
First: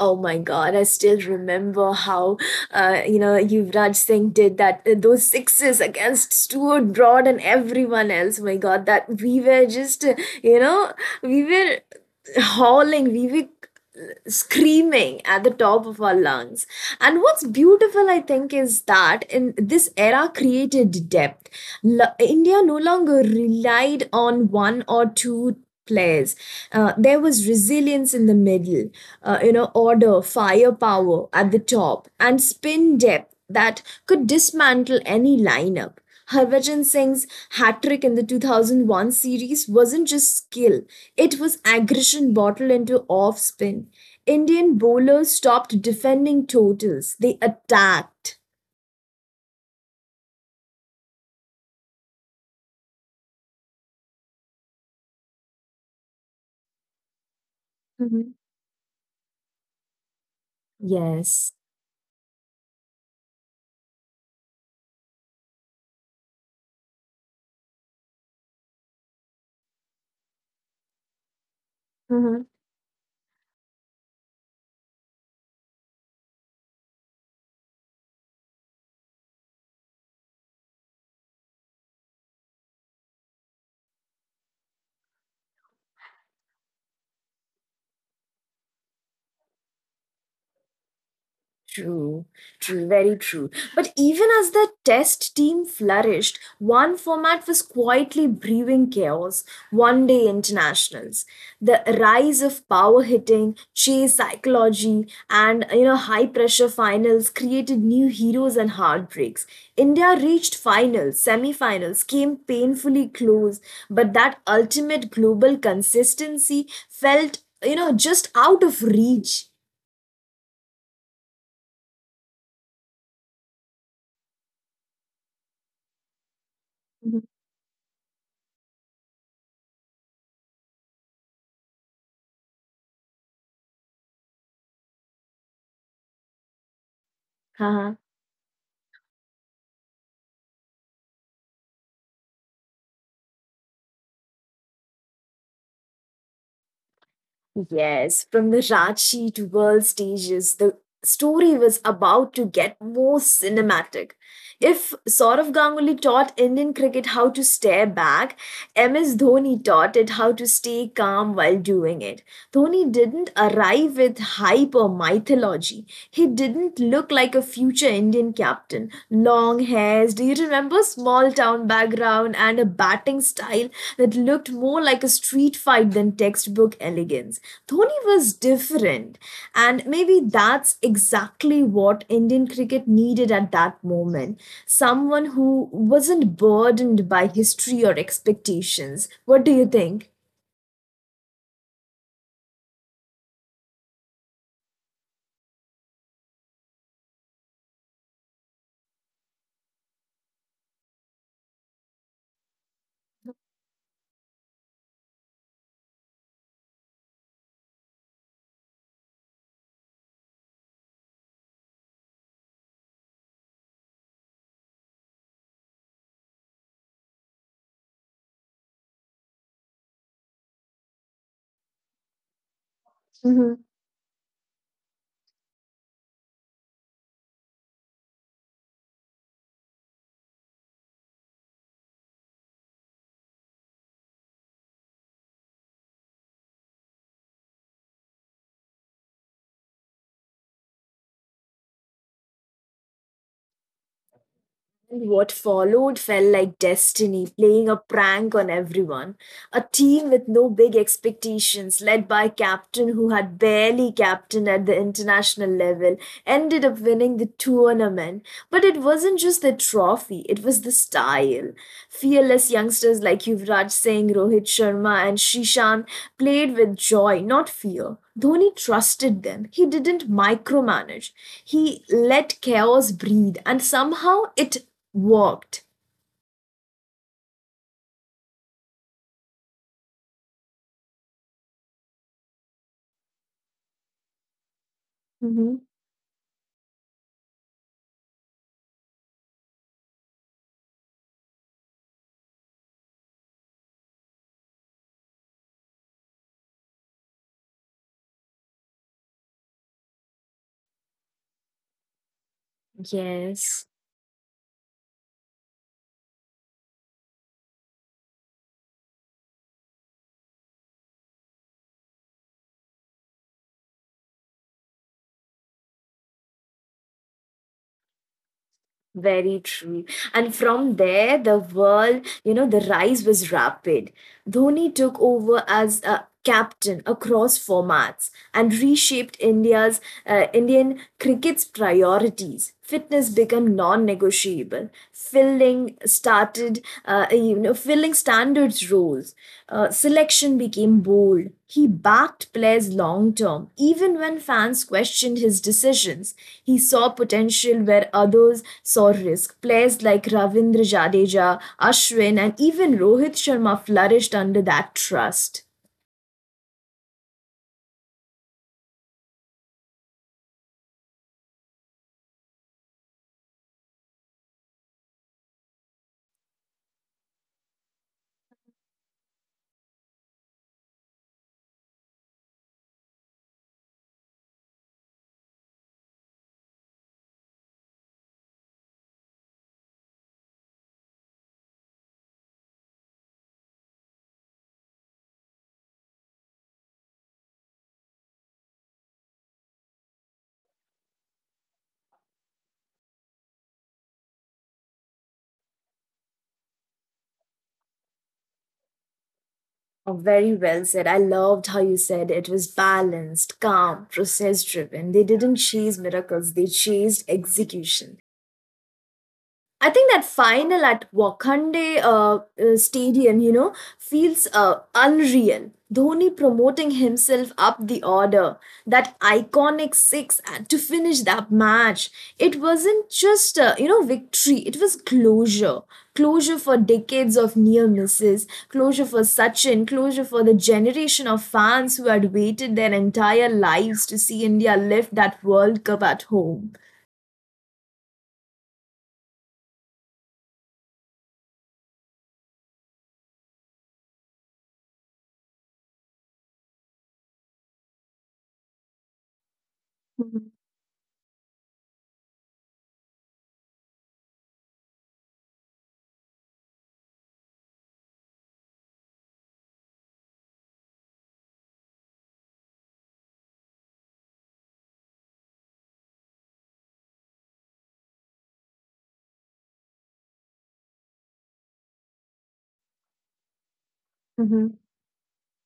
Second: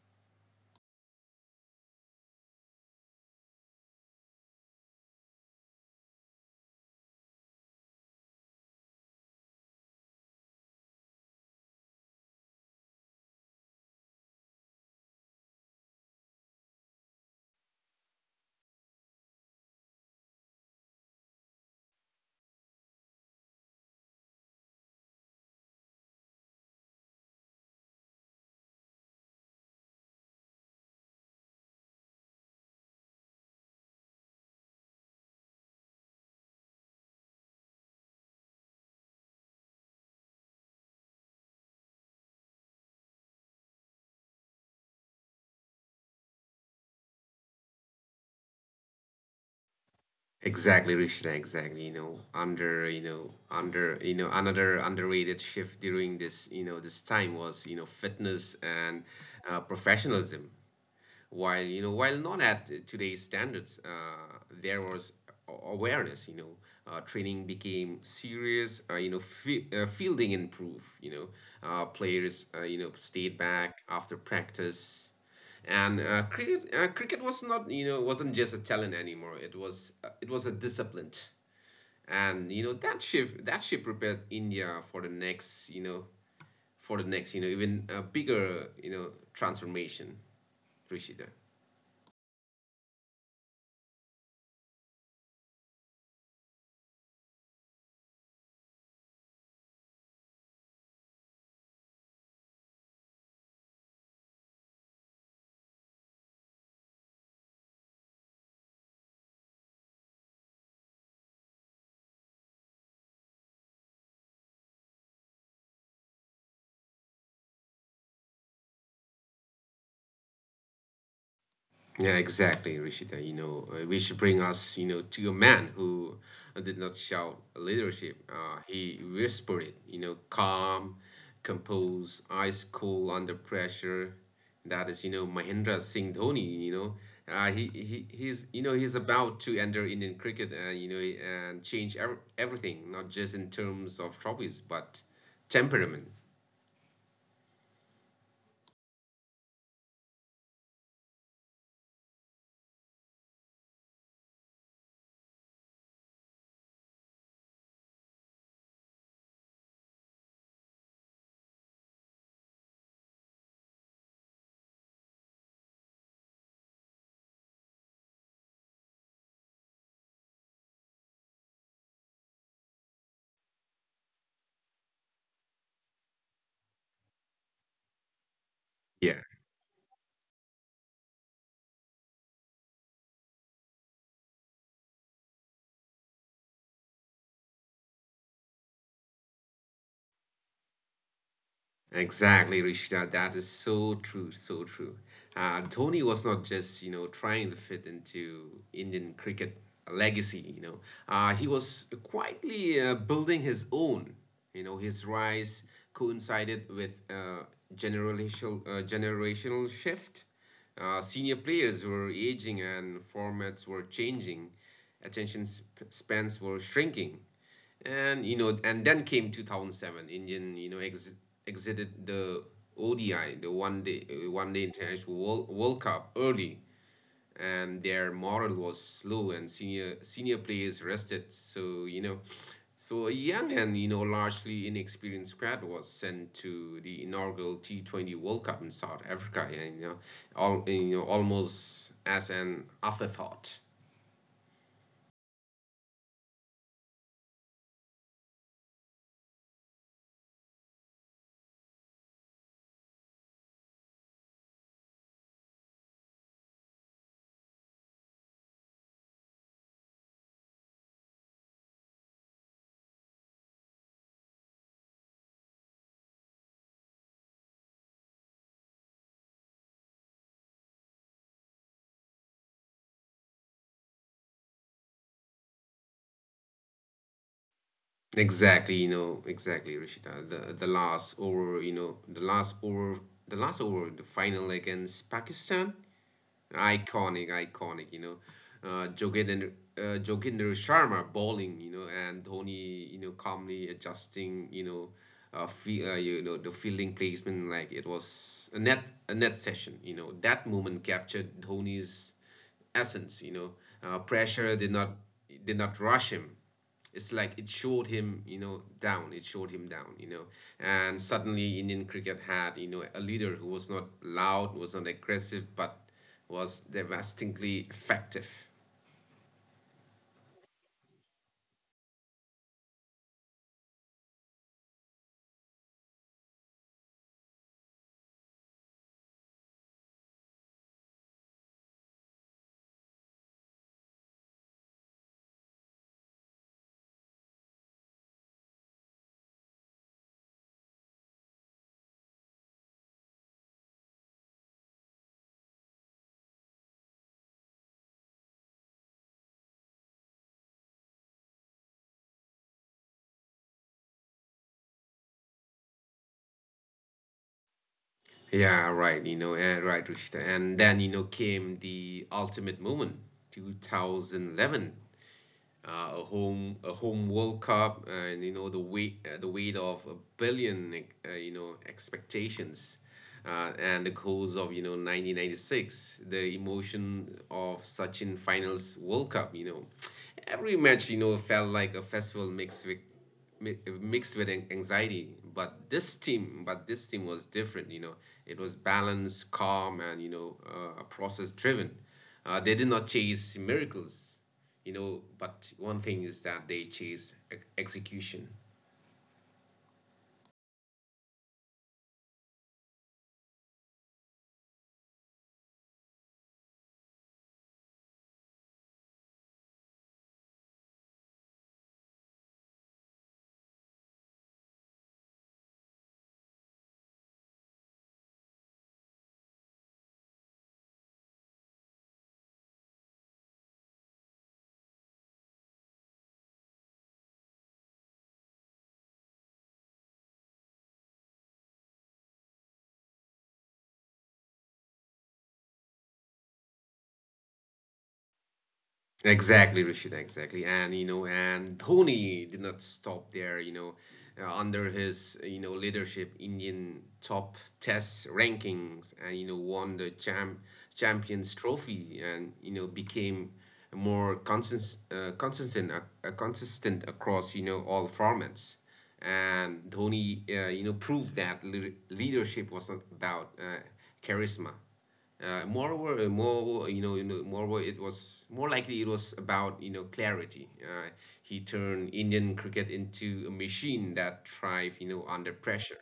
Speaker 1: Oh my God, I still remember how, uh, you know, Yuvraj Singh did that, uh, those sixes against Stuart Broad and everyone else. My God, that we were just, uh, you know, we were howling, we were screaming at the top of our lungs. And what's beautiful, I think, is that in this era created depth. L- India no longer relied on one or two players. Uh, there was resilience in the middle, uh, you know, order, firepower at the top, and spin depth that could dismantle any lineup. Harbhajan Singh's hat trick in the two thousand one series wasn't just skill, it was aggression bottled into off spin. Indian bowlers stopped defending totals, they attacked.
Speaker 2: Exactly, Rishita, exactly. You know, under, you know, under, you know, another underrated shift during this, you know, this time
Speaker 1: Mhm.
Speaker 2: was, you know, fitness and uh, professionalism.
Speaker 1: Yes.
Speaker 2: While, you know, while not at today's standards, uh, there was a- awareness. You know, uh, training became serious, uh, you know, fi uh, fielding improved, you know, uh, players, uh, you know, stayed back after practice, and uh, cricket uh, cricket was not you know wasn't just a talent anymore, it was uh, it was a discipline. And you know that shift, that shift prepared India for the next, you know for the next you know even a bigger, you know transformation, Rishida.
Speaker 1: True, true, very true. But even as the test team flourished, one format was quietly brewing chaos one day internationals. The rise of power hitting, chase psychology, and you know, high pressure finals created new heroes and heartbreaks. India reached finals, semi finals, came painfully close, but that ultimate global consistency felt, you know, just out of reach.
Speaker 2: Yeah, exactly, Rishita. You know, uh, we should bring us, you know, to a man who uh, did not shout leadership. Uh, he whispered it, you know, calm, composed, ice cool under pressure. That is, you know, Mahendra Singh Dhoni. You know, uh, he he he's you know
Speaker 1: Mhm.
Speaker 2: he's about to enter Indian cricket and you know and change ev everything, not just in terms of trophies but temperament.
Speaker 1: Yes, from the Ranchi to world stages, the story was about to get more cinematic. If Saurav Ganguly taught Indian cricket how to stare back, M S Dhoni taught it how to stay calm while doing it. Dhoni didn't arrive with hype or mythology. He didn't look like a future Indian captain. Long hairs, do you remember? Small town background and a batting style that looked more like a street fight than textbook elegance. Dhoni
Speaker 2: Yeah.
Speaker 1: was different, and maybe that's exactly what Indian cricket needed at that moment. Someone who wasn't burdened by history or expectations. What do you think?
Speaker 2: Exactly, Rishita. That is so true, so true. Uh, Dhoni was not just, you know, trying to fit into Indian cricket legacy, you know. Uh, he was quietly uh, building his own. You know, his rise coincided with uh, generational uh, generational shift. Uh, senior players were aging and formats were changing. Attention sp- spans were shrinking, and you know and then came two thousand seven. Indian, you know ex- exited the odi, the one day uh, one day international world, world cup early, and their morale was slow, and senior senior players rested. So you know so a young and you know largely inexperienced crowd was sent to the inaugural T twenty World Cup in South Africa, and you know, all you know almost as an afterthought.
Speaker 1: And what followed felt like destiny playing a prank on everyone. A team with no big expectations, led by a captain who had barely captained at the international level, ended up winning the tournament. But it wasn't just the trophy, it was the style. Fearless youngsters like Yuvraj Singh, Rohit Sharma, and Shishan played with joy, not fear. Dhoni trusted them. He didn't micromanage. He let chaos breathe, and somehow it walked.
Speaker 2: Exactly, you know, exactly, Rishita. The the last over, you know, the last over, The last over, the final against Pakistan,
Speaker 1: Hmm.
Speaker 2: iconic, iconic, you know. Uh, Joginder, uh, Joginder Sharma bowling, you know, and Dhoni, you know, calmly adjusting, you know, uh, fe uh, you know, the fielding placement like it was a net a net session, you know. That moment captured Dhoni's essence, you know. Uh, pressure
Speaker 1: Yes,
Speaker 2: did not did not rush him. It's like it showed him, you know, down. It showed him down, you know. And suddenly, Indian cricket had, you know, a leader who was not loud, was not aggressive, but was devastatingly effective.
Speaker 1: very true. And from there, the world, you know, the rise was rapid. Dhoni took over as a captain across formats and reshaped India's uh, Indian cricket's priorities. Fitness became non-negotiable. Fielding started, uh, you know, filling standards roles. Uh, selection became bold. He backed players long term, even when fans questioned his decisions. He saw potential where others saw risk. Players like Ravindra Jadeja, Ashwin, and even Rohit Sharma flourished under that trust.
Speaker 2: Yeah, right, you know, eh, right, Rishita. And then, you know, came the ultimate moment, two thousand eleven. Uh, a home a home World Cup, and you know the weight, uh, the weight of a billion uh, you know expectations, uh, and the goals of you know nineteen ninety-six, the emotion of Sachin finals World Cup. You know, every match you know felt like a festival mixed with mi- mixed with an- anxiety. But this team but this team was different, you know it was balanced, calm, and you know uh, process driven. Uh, they did not chase miracles, you know but one thing is that they chase e- execution.
Speaker 1: Oh, very well said. I loved how you said it was balanced, calm, process driven. They didn't chase miracles, they chased execution. I think that final at Wakhande uh, uh, Stadium, you know, feels uh, unreal. Dhoni promoting himself up the order, that iconic six and to finish that match. It wasn't just, uh, you know, victory, it was closure. Closure for decades of near misses, closure for Sachin, closure for the generation of fans who had waited their entire lives to see India lift that World Cup at home.
Speaker 2: Exactly, Rashida, exactly. And you know, and Dhoni did not stop there, you know, uh, under his, you know, leadership, Indian top test rankings, and you know, won the champ
Speaker 1: Mhm,
Speaker 2: Champions Trophy and you know, became more consistent uh, consistent uh, uh, consistent across, you know, all formats. And Dhoni, uh, you know, proved that leader leadership was not about uh, charisma. Uh, moreover, uh, more you know, you know, Moreover, it was more likely it was about you know clarity. Uh, he turned Indian cricket into a machine that thrived you
Speaker 1: mhm.
Speaker 2: know under pressure.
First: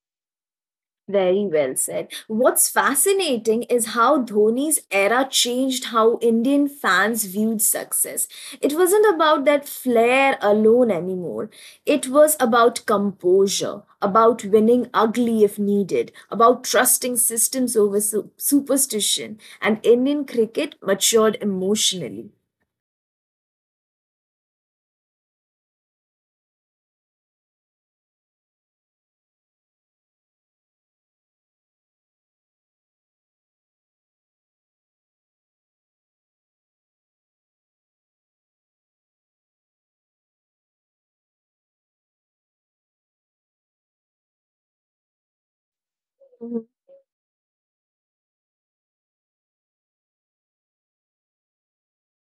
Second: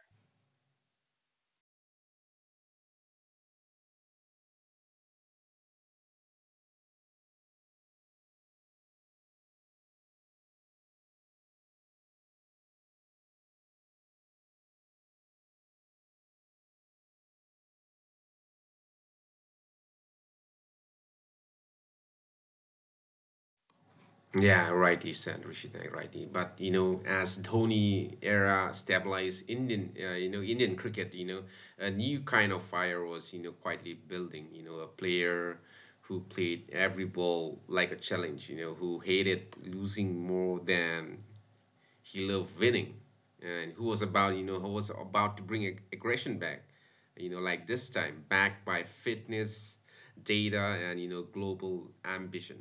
Speaker 1: Very well said. What's fascinating is how Dhoni's era changed how Indian fans viewed success. It wasn't about that flair alone anymore. It was about composure, about winning ugly if needed, about trusting systems over su- superstition, and Indian cricket matured emotionally.
Speaker 2: Yeah, rightly said, Rishita, rightly. But you know, as Dhoni era stabilized Indian, uh, you know, Indian cricket, you know, a new kind of fire was you know quietly building. You know, a player who played every ball like a challenge. You know, who hated losing more than he loved winning, and who was about, you know, who was about to bring ag- aggression back, you know, like this time, backed by fitness, data, and, you know, global ambition.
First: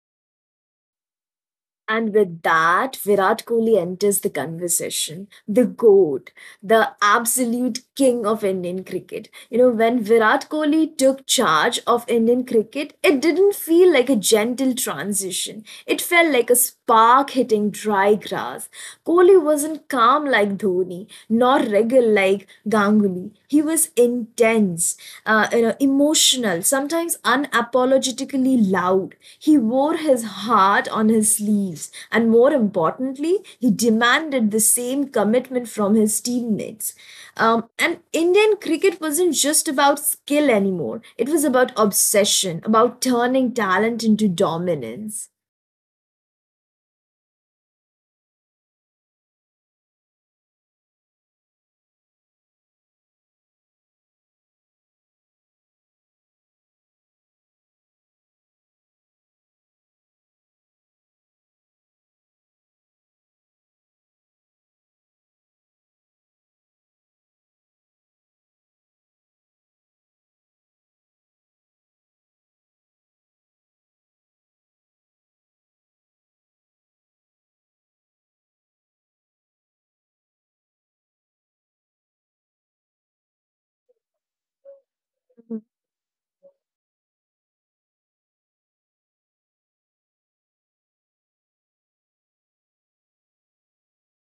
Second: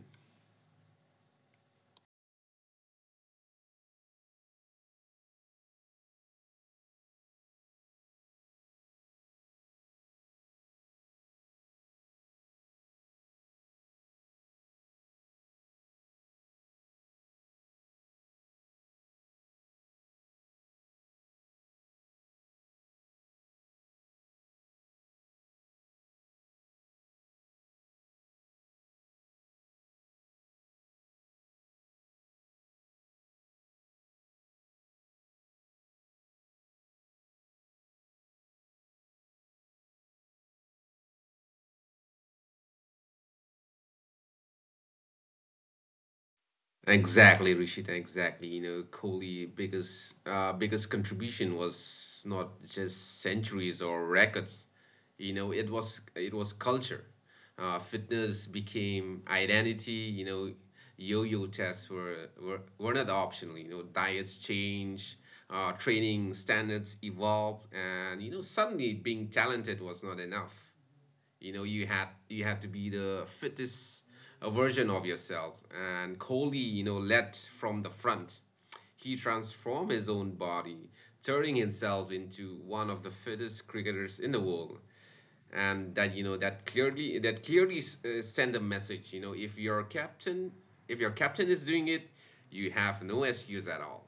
Speaker 1: And with that, Virat Kohli enters the conversation. The GOAT, the absolute king of Indian cricket. You know, when Virat Kohli took charge of Indian cricket, it didn't feel like a gentle transition. It felt like a spark hitting dry grass. Kohli wasn't calm like Dhoni, nor regal like Ganguly. He was intense, uh, you know, emotional, sometimes unapologetically loud. He wore his heart on his sleeves, and more importantly, he demanded the same commitment from his teammates. Um, and Indian cricket wasn't just about skill anymore, it was about obsession, about turning talent into dominance.
Speaker 2: Exactly, Rishita, exactly. You know, Kohli's biggest uh, biggest contribution was not just centuries or records. You know, it was it was culture. Uh, fitness became identity. You know, yo-yo tests were, were were not optional. You know, diets changed, uh, training standards evolved, and you know, suddenly being talented was not enough. You know, you had you have to be the fittest uh, version of yourself. And Kohli, you know, led from the front. He transformed his own body, turning himself into one of the fittest cricketers in the world. And that you know that clearly that clearly uh, send a message. You know, if your captain if your captain is doing it, you have no excuse at all.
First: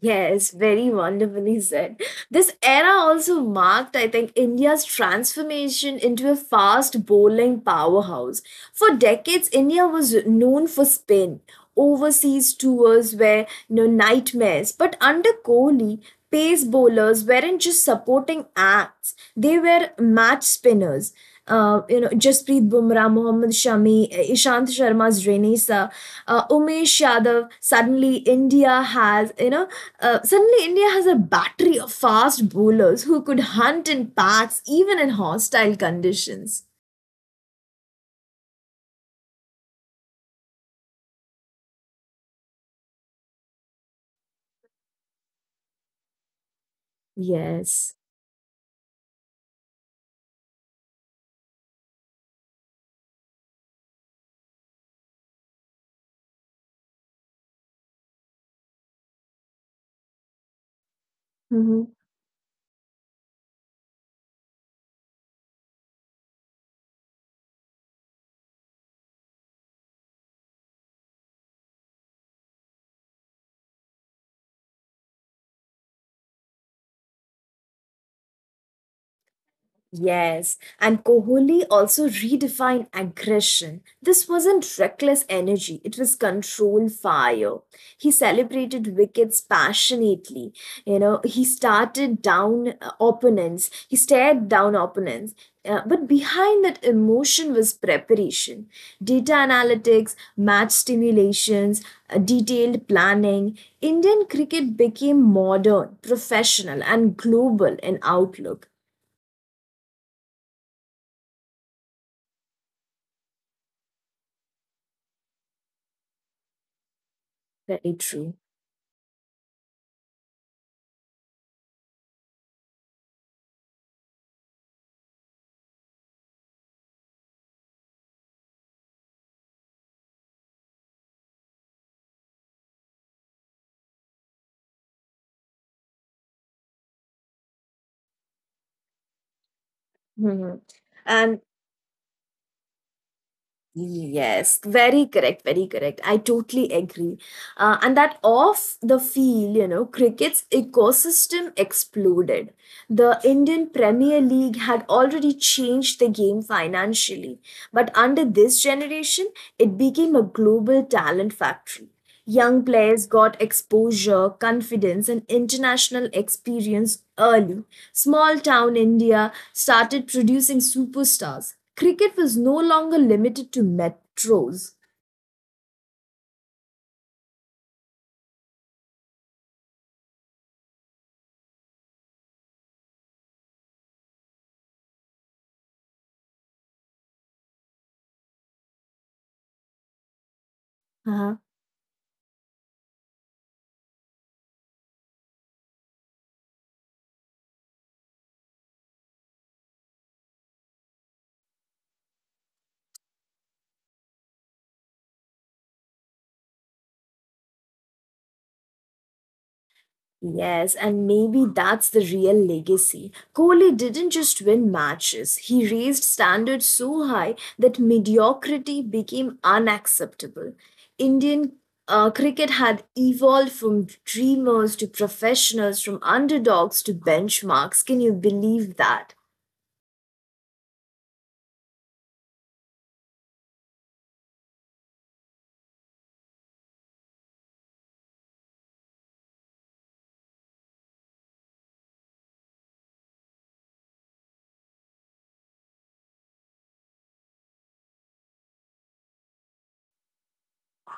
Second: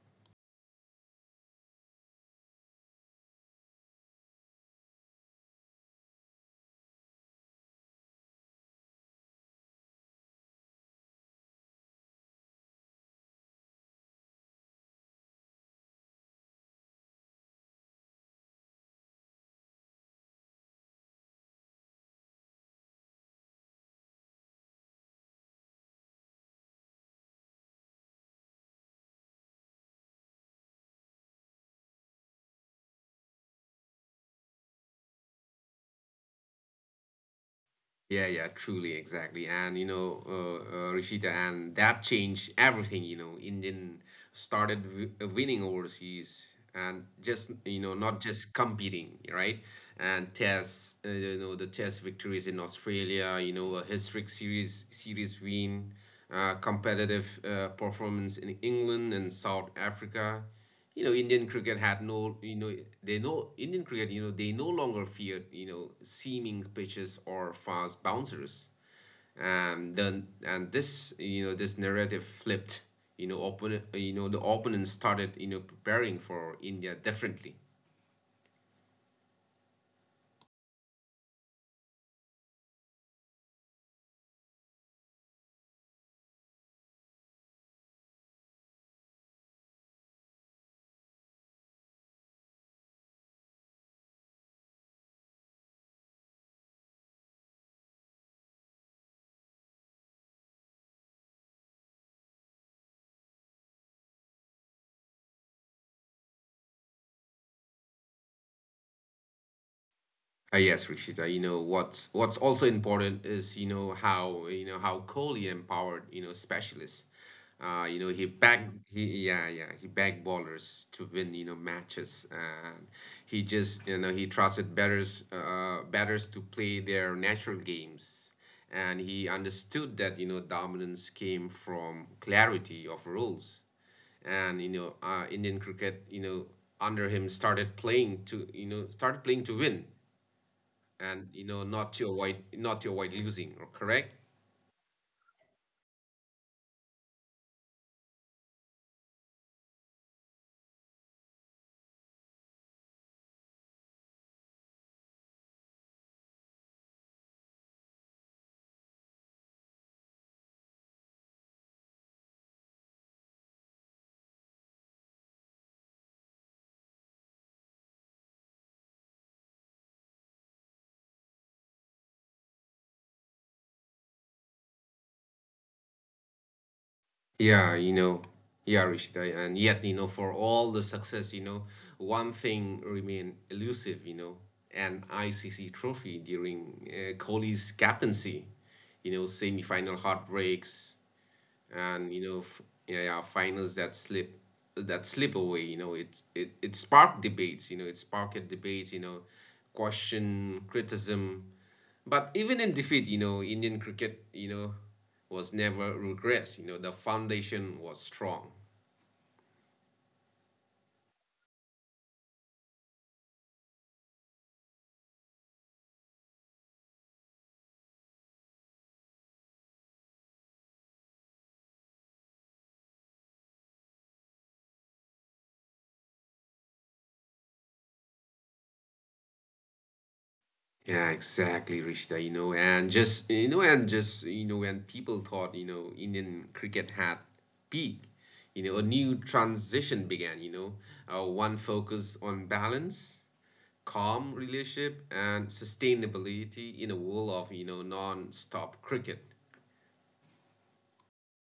Speaker 1: Yes, very wonderfully said. This era also marked, I think, India's transformation into a fast bowling powerhouse. For decades, India was known for spin. Overseas tours were you know, nightmares. But under Kohli, pace bowlers weren't just supporting acts, they were match spinners uh, you know, Jasprit Bumrah, Mohammad Shami, Ishant Sharma's Renisa, uh, Umesh Yadav. Suddenly, India has you know, uh, suddenly India has a battery of fast bowlers who could hunt in packs even in hostile conditions.
Speaker 2: Yeah, yeah, truly, exactly. And you know, uh, uh, Rishita, and that changed everything. You know, Indian started w uh, winning overseas and just, you know,
Speaker 1: Yes.
Speaker 2: not just competing, right? And tests, uh, you know, the test victories in Australia, you know, a historic series series win, uh, competitive uh, performance in England and South Africa. you know Indian cricket had no you know they know Indian cricket, you know, they no longer feared, you know, seaming pitches or fast bouncers. And then and this, you know, this narrative flipped. You know, opponent you know the opponents started, you know, preparing for India differently.
Speaker 1: Yes, and Kohli also redefined aggression. This wasn't reckless energy, it was controlled fire. He celebrated wickets passionately. You know, he started down uh, opponents, he stared down opponents. Uh, but behind that emotion was preparation, data analytics, match stimulations, uh, detailed planning. Indian cricket became modern, professional, and global in outlook.
Speaker 2: Uh, yes, Rishita, you know, what's what's also important is, you know, how, you know how Kohli empowered, you know, specialists. Uh, you know
Speaker 1: Very
Speaker 2: he
Speaker 1: true.
Speaker 2: back he yeah yeah He backed bowlers to win, you know, matches, and he just, you know, he trusted batters, uh, batters to play their natural games. And he understood that, you know, dominance came from clarity of rules. And you know, uh, Indian cricket, you know, under him started playing to, you know started playing to win,
Speaker 1: Mhm.
Speaker 2: and
Speaker 1: And
Speaker 2: you know, not to avoid, not to avoid losing. Correct.
Speaker 1: yes, very correct, very correct. I totally agree. Uh, and that off the field, you know, cricket's ecosystem exploded. The Indian Premier League had already changed the game financially, but under this generation, it became a global talent factory. Young players got exposure, confidence, and international experience early. Small town India started producing superstars. Cricket was no longer limited to metros.
Speaker 2: Yeah you know yeah Rishta, and yet, you know, for all the success, you know, one thing remained elusive, you know, an I C C trophy during uh, Kohli's captaincy. You know, semi-final heartbreaks
Speaker 1: Huh?
Speaker 2: and, you know, f- yeah, yeah finals that slip, that slip away. You know, it it it sparked debates. You know, it sparked debates you know question, criticism. But even in defeat, you know, Indian cricket, you know, was never regressed. You know, the foundation was strong.
Speaker 1: Yes, and maybe that's the real legacy. Kohli didn't just win matches, he raised standards so high that mediocrity became unacceptable. Indian uh, cricket had evolved from dreamers to professionals, from underdogs to benchmarks. Can you believe that?
Speaker 2: Yeah, exactly, Rishta, you know, and just, you know, and just you know, when people thought, you know, Indian cricket had peak, you know, a new transition began. You know, uh, one focus on balance, calm relationship, and sustainability in a world of, you know, non-stop cricket.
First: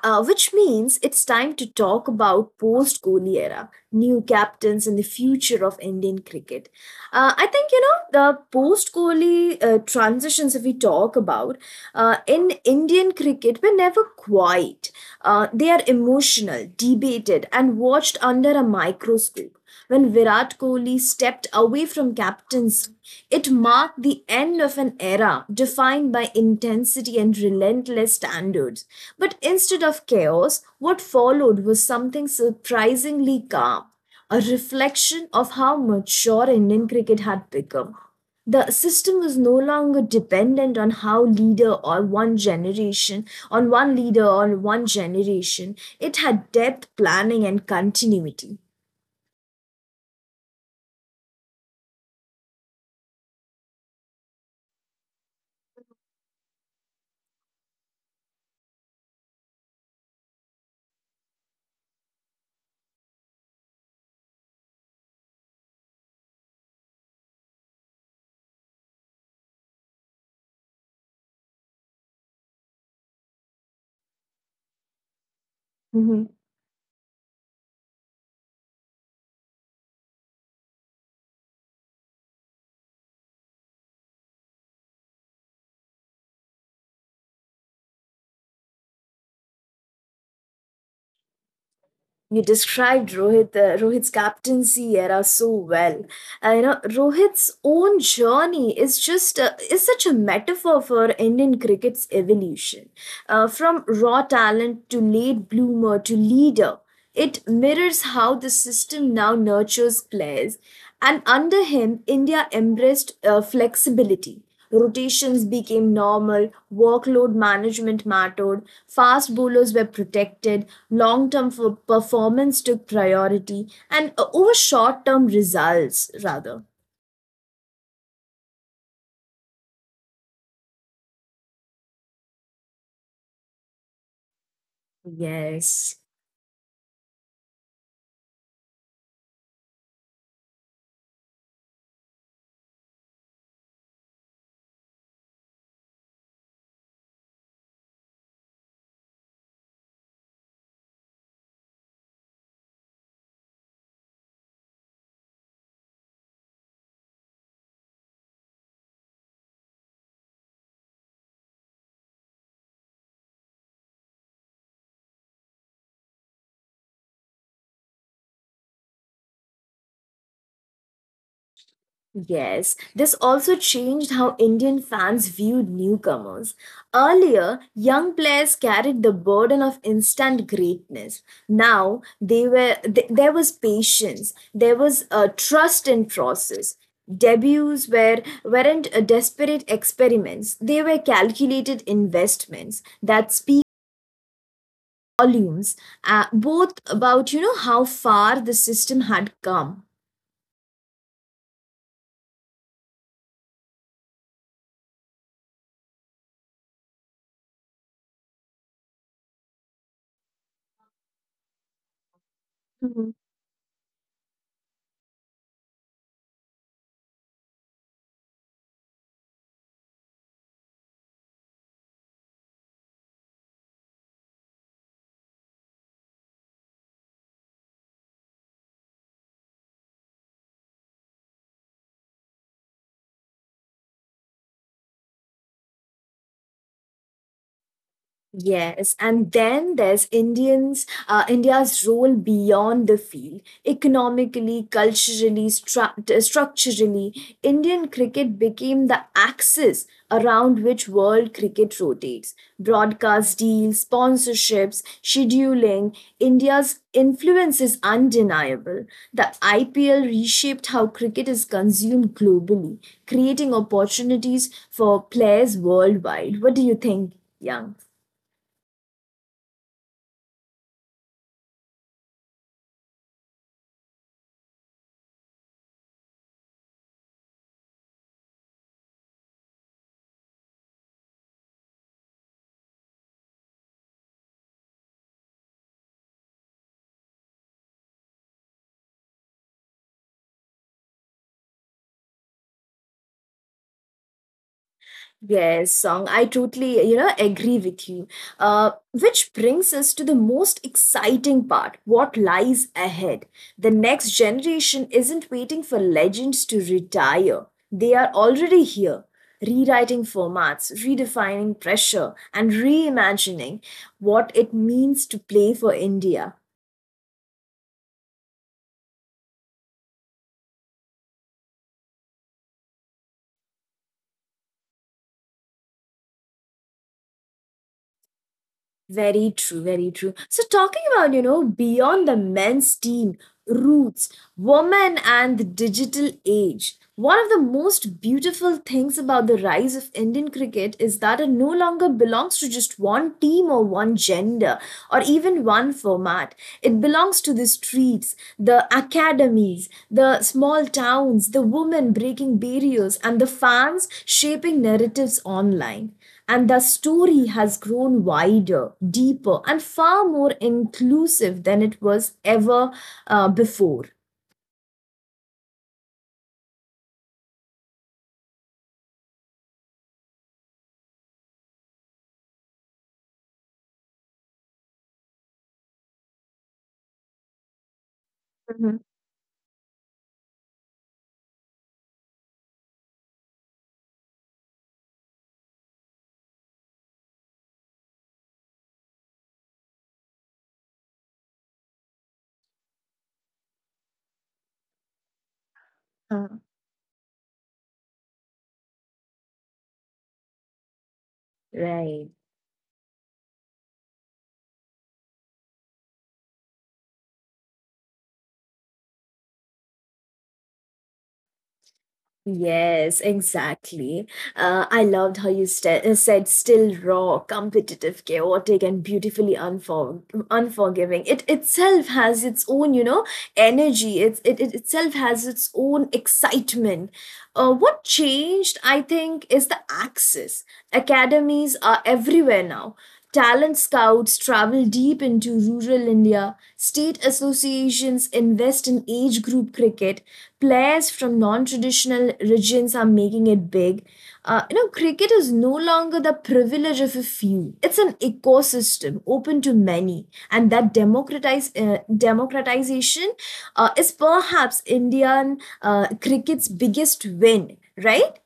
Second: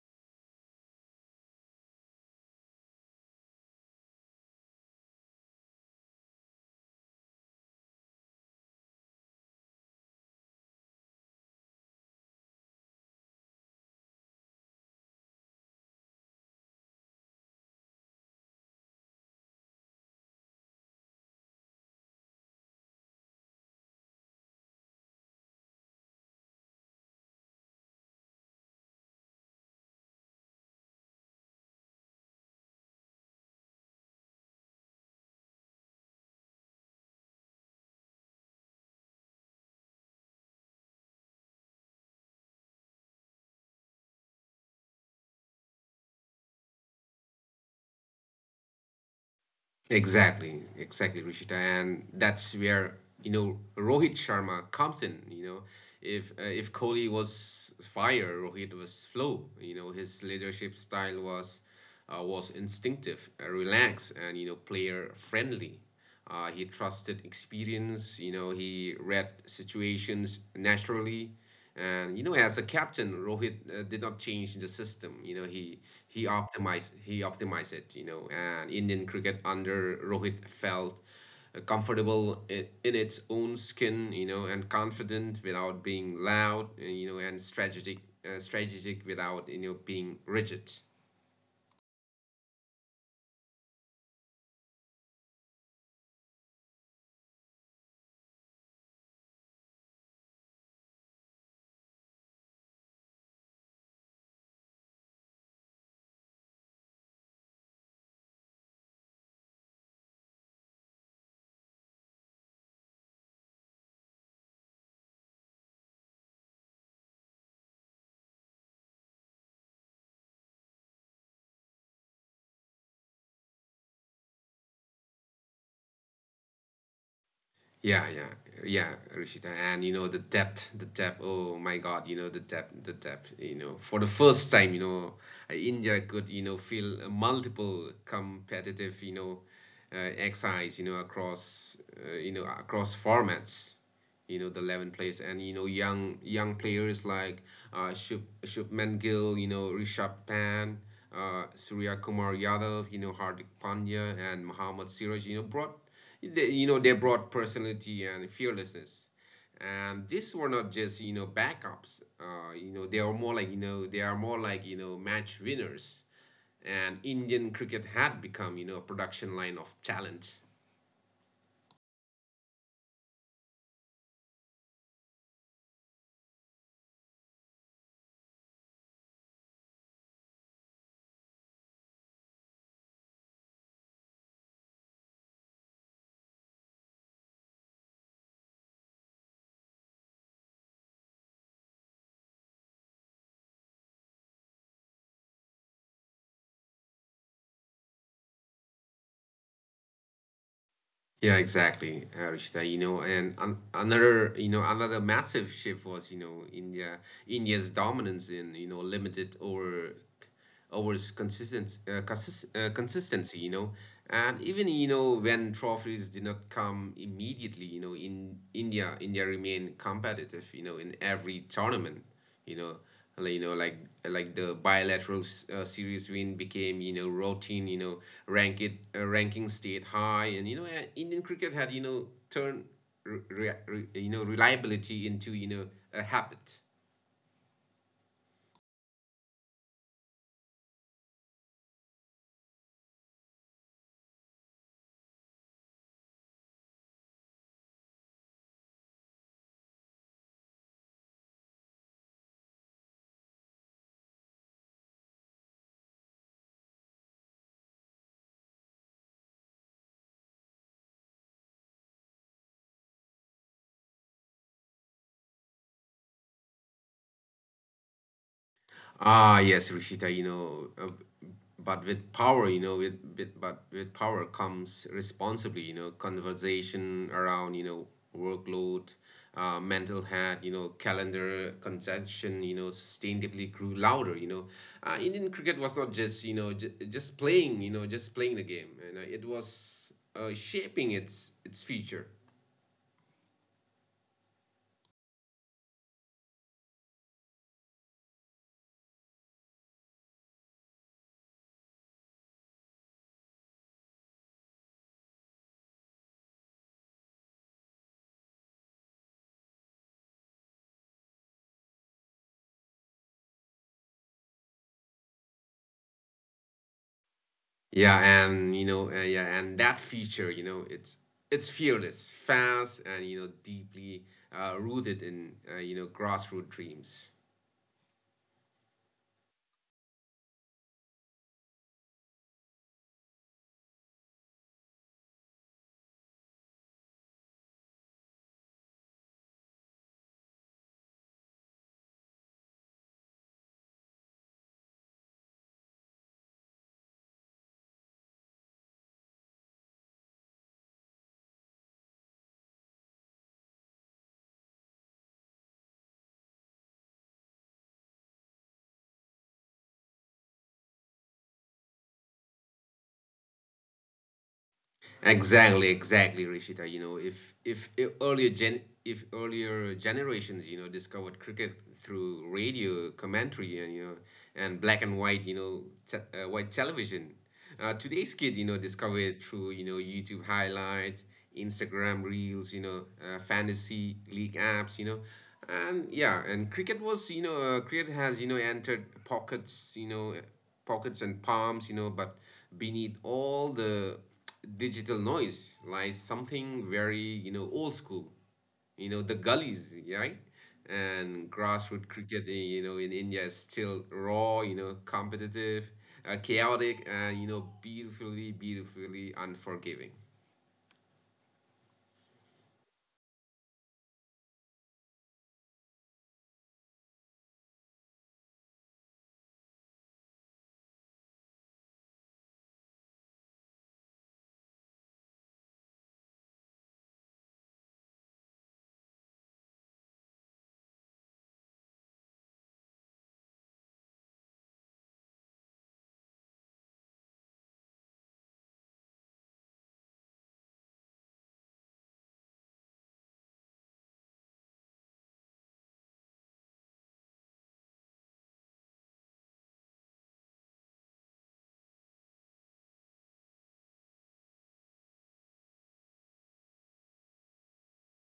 Speaker 1: Uh, which means it's time to talk about post Kohli era, new captains, and the future of Indian cricket. Uh, I think you know the post Kohli uh, transitions. If we talk about uh, in Indian cricket, were never quiet. Uh, they are emotional, debated, and watched under a microscope. When Virat Kohli stepped away from captaincy, it marked the end of an era defined by intensity and relentless standards. But instead of chaos, what followed was something surprisingly calm, a reflection of how mature Indian cricket had become. The system was no longer dependent on how leader or one generation, on one leader or one generation. It had depth, planning, and continuity.
Speaker 2: Exactly exactly Rishita, and that's where, you know, Rohit Sharma comes in. You know, if uh, if Kohli was fire, Rohit was flow. You know, his leadership style was, uh, was instinctive, uh, relaxed, and you know, player friendly. Uh, he trusted experience. You know, he read situations naturally, and you know, as a captain, Rohit uh, did not change the system. You know, he
Speaker 1: Mhm.
Speaker 2: he optimized he optimized it. You know, and Indian cricket under Rohit felt uh, comfortable in, in its own skin. You know, and confident without being loud. uh, You know, and strategic, uh, strategic without, you know, being rigid.
Speaker 1: You described Rohit, uh, Rohit's captaincy era so well. Uh, you know, Rohit's own journey is just uh, is such a metaphor for Indian cricket's evolution, uh, from raw talent to late bloomer to leader. It mirrors how the system now nurtures players and under him, India embraced uh, flexibility. Rotations became normal, workload management mattered, fast bowlers were protected, long term performance took priority, and uh, over short term results, rather.
Speaker 2: Yeah, yeah, yeah, Rishita. And you know, the depth, the depth. Oh my God, you know, the depth, the depth. You know, for the first time, you know, uh,
Speaker 1: Yes.
Speaker 2: India could, you know, feel multiple competitive, you know, uh, exercise, you know, across, uh, you know, across formats, you know, the eleven players, and you know, young young players like, uh, Shub, Shubman Gill, you know, Rishabh Pant, uh, Surya Kumar Yadav, you know, Hardik Pandya, and Mohammad Siraj, you know, brought they, you know they brought personality and fearlessness. And these were not just, you know, backups. Uh, you know they are more like you know they are more like you know, match winners. And Indian cricket had become, you know, a production line of talent.
Speaker 1: Yes, this also changed how Indian fans viewed newcomers. Earlier, young players carried the burden of instant greatness. Now, they were th- there was patience, there was a trust in process. Debuts were weren't uh, desperate experiments; they were calculated investments that speak volumes, uh, both about you know how far the system had come.
Speaker 2: Yeah, exactly, Arishta. You know, and an another, you know, another massive shift was, you know, India, India's dominance in, you know, limited over, over consistent, uh, consist, uh, consistency. You know, and even, you know, when trophies did not come immediately, you know, in India, India remained competitive, you know, in every tournament. You know, like, you know, like like the bilateral s- uh, series win became, you know, routine. You know, rank it uh, ranking stayed high, and you know, uh, Indian cricket had, you know, turned re- re- re- you know reliability into, you know, a habit.
Speaker 1: Yes, and then there's Indians, uh, India's role beyond the field, economically, culturally, stru- uh, structurally. Indian cricket became the axis around which world cricket rotates. Broadcast deals, sponsorships, scheduling, India's influence is undeniable. The I P L reshaped how cricket is consumed globally, creating opportunities for players worldwide. What do you think, Young?
Speaker 2: Ah, yes, Rishita, you know, uh, but with power, you know, with, with but with power comes responsibly, you know, conversation around, you know, workload, uh, mental health, you know, calendar congestion, you know, sustainably grew louder, you know. Uh, Indian cricket was not just, you know, j just playing, you know, just playing the game, and uh, it was uh, shaping its its future.
Speaker 1: Yes, song. I totally, you know, agree with you. Uh, which brings us to the most exciting part, what lies ahead. The next generation isn't waiting for legends to retire. They are already here, rewriting formats, redefining pressure, and reimagining what it means to play for India.
Speaker 2: Yeah, and you know, uh, yeah, and that feature, you know, it's it's fearless, fast, and you know, deeply uh, rooted in, uh, you know, grassroots dreams.
Speaker 1: Very true, very true. So, talking about, you know, beyond the men's team, roots, women, and the digital age, one of the most beautiful things about the rise of Indian cricket is that it no longer belongs to just one team or one gender or even one format. It belongs to the streets, the academies, the small towns, the women breaking barriers, and the fans shaping narratives online. And the story has grown wider, deeper, and far more inclusive than it was ever uh, before.
Speaker 2: Exactly, exactly, Rishita. You know, if if, if earlier gen if earlier generations, you know, discovered cricket through radio commentary and you know, and black and white, you know, te- uh, white television, uh, today's kids, you know,
Speaker 1: Mhm.
Speaker 2: discover it through, you know, YouTube highlights, Instagram reels, you know, uh, fantasy league apps, you know, and yeah, and cricket was, you know, uh, cricket has, you know, entered pockets, you know, pockets and palms, you know, but beneath all the digital noise lies
Speaker 1: Uh.
Speaker 2: something very, you know, old school. You know, the gullies, right? And grassroots
Speaker 1: Right.
Speaker 2: cricket, eh, you know, in India is still raw, you know, competitive, uh, chaotic, and, you know, beautifully, beautifully unforgiving.
Speaker 1: Yes, exactly. Uh, I loved how you st- uh, said still raw, competitive, chaotic, and beautifully unfor- unforgiving. It itself has its own, you know, energy. It's, it, it itself has its own excitement. Uh, what changed, I think, is the access. Academies are everywhere now. Talent scouts travel deep into rural India. State associations invest in age group cricket players from non-traditional regions are making it big. Uh, you know, cricket is no longer the privilege of a few. It's an ecosystem open to many, and that democratize uh, democratization uh, is perhaps Indian uh, cricket's biggest win. Right?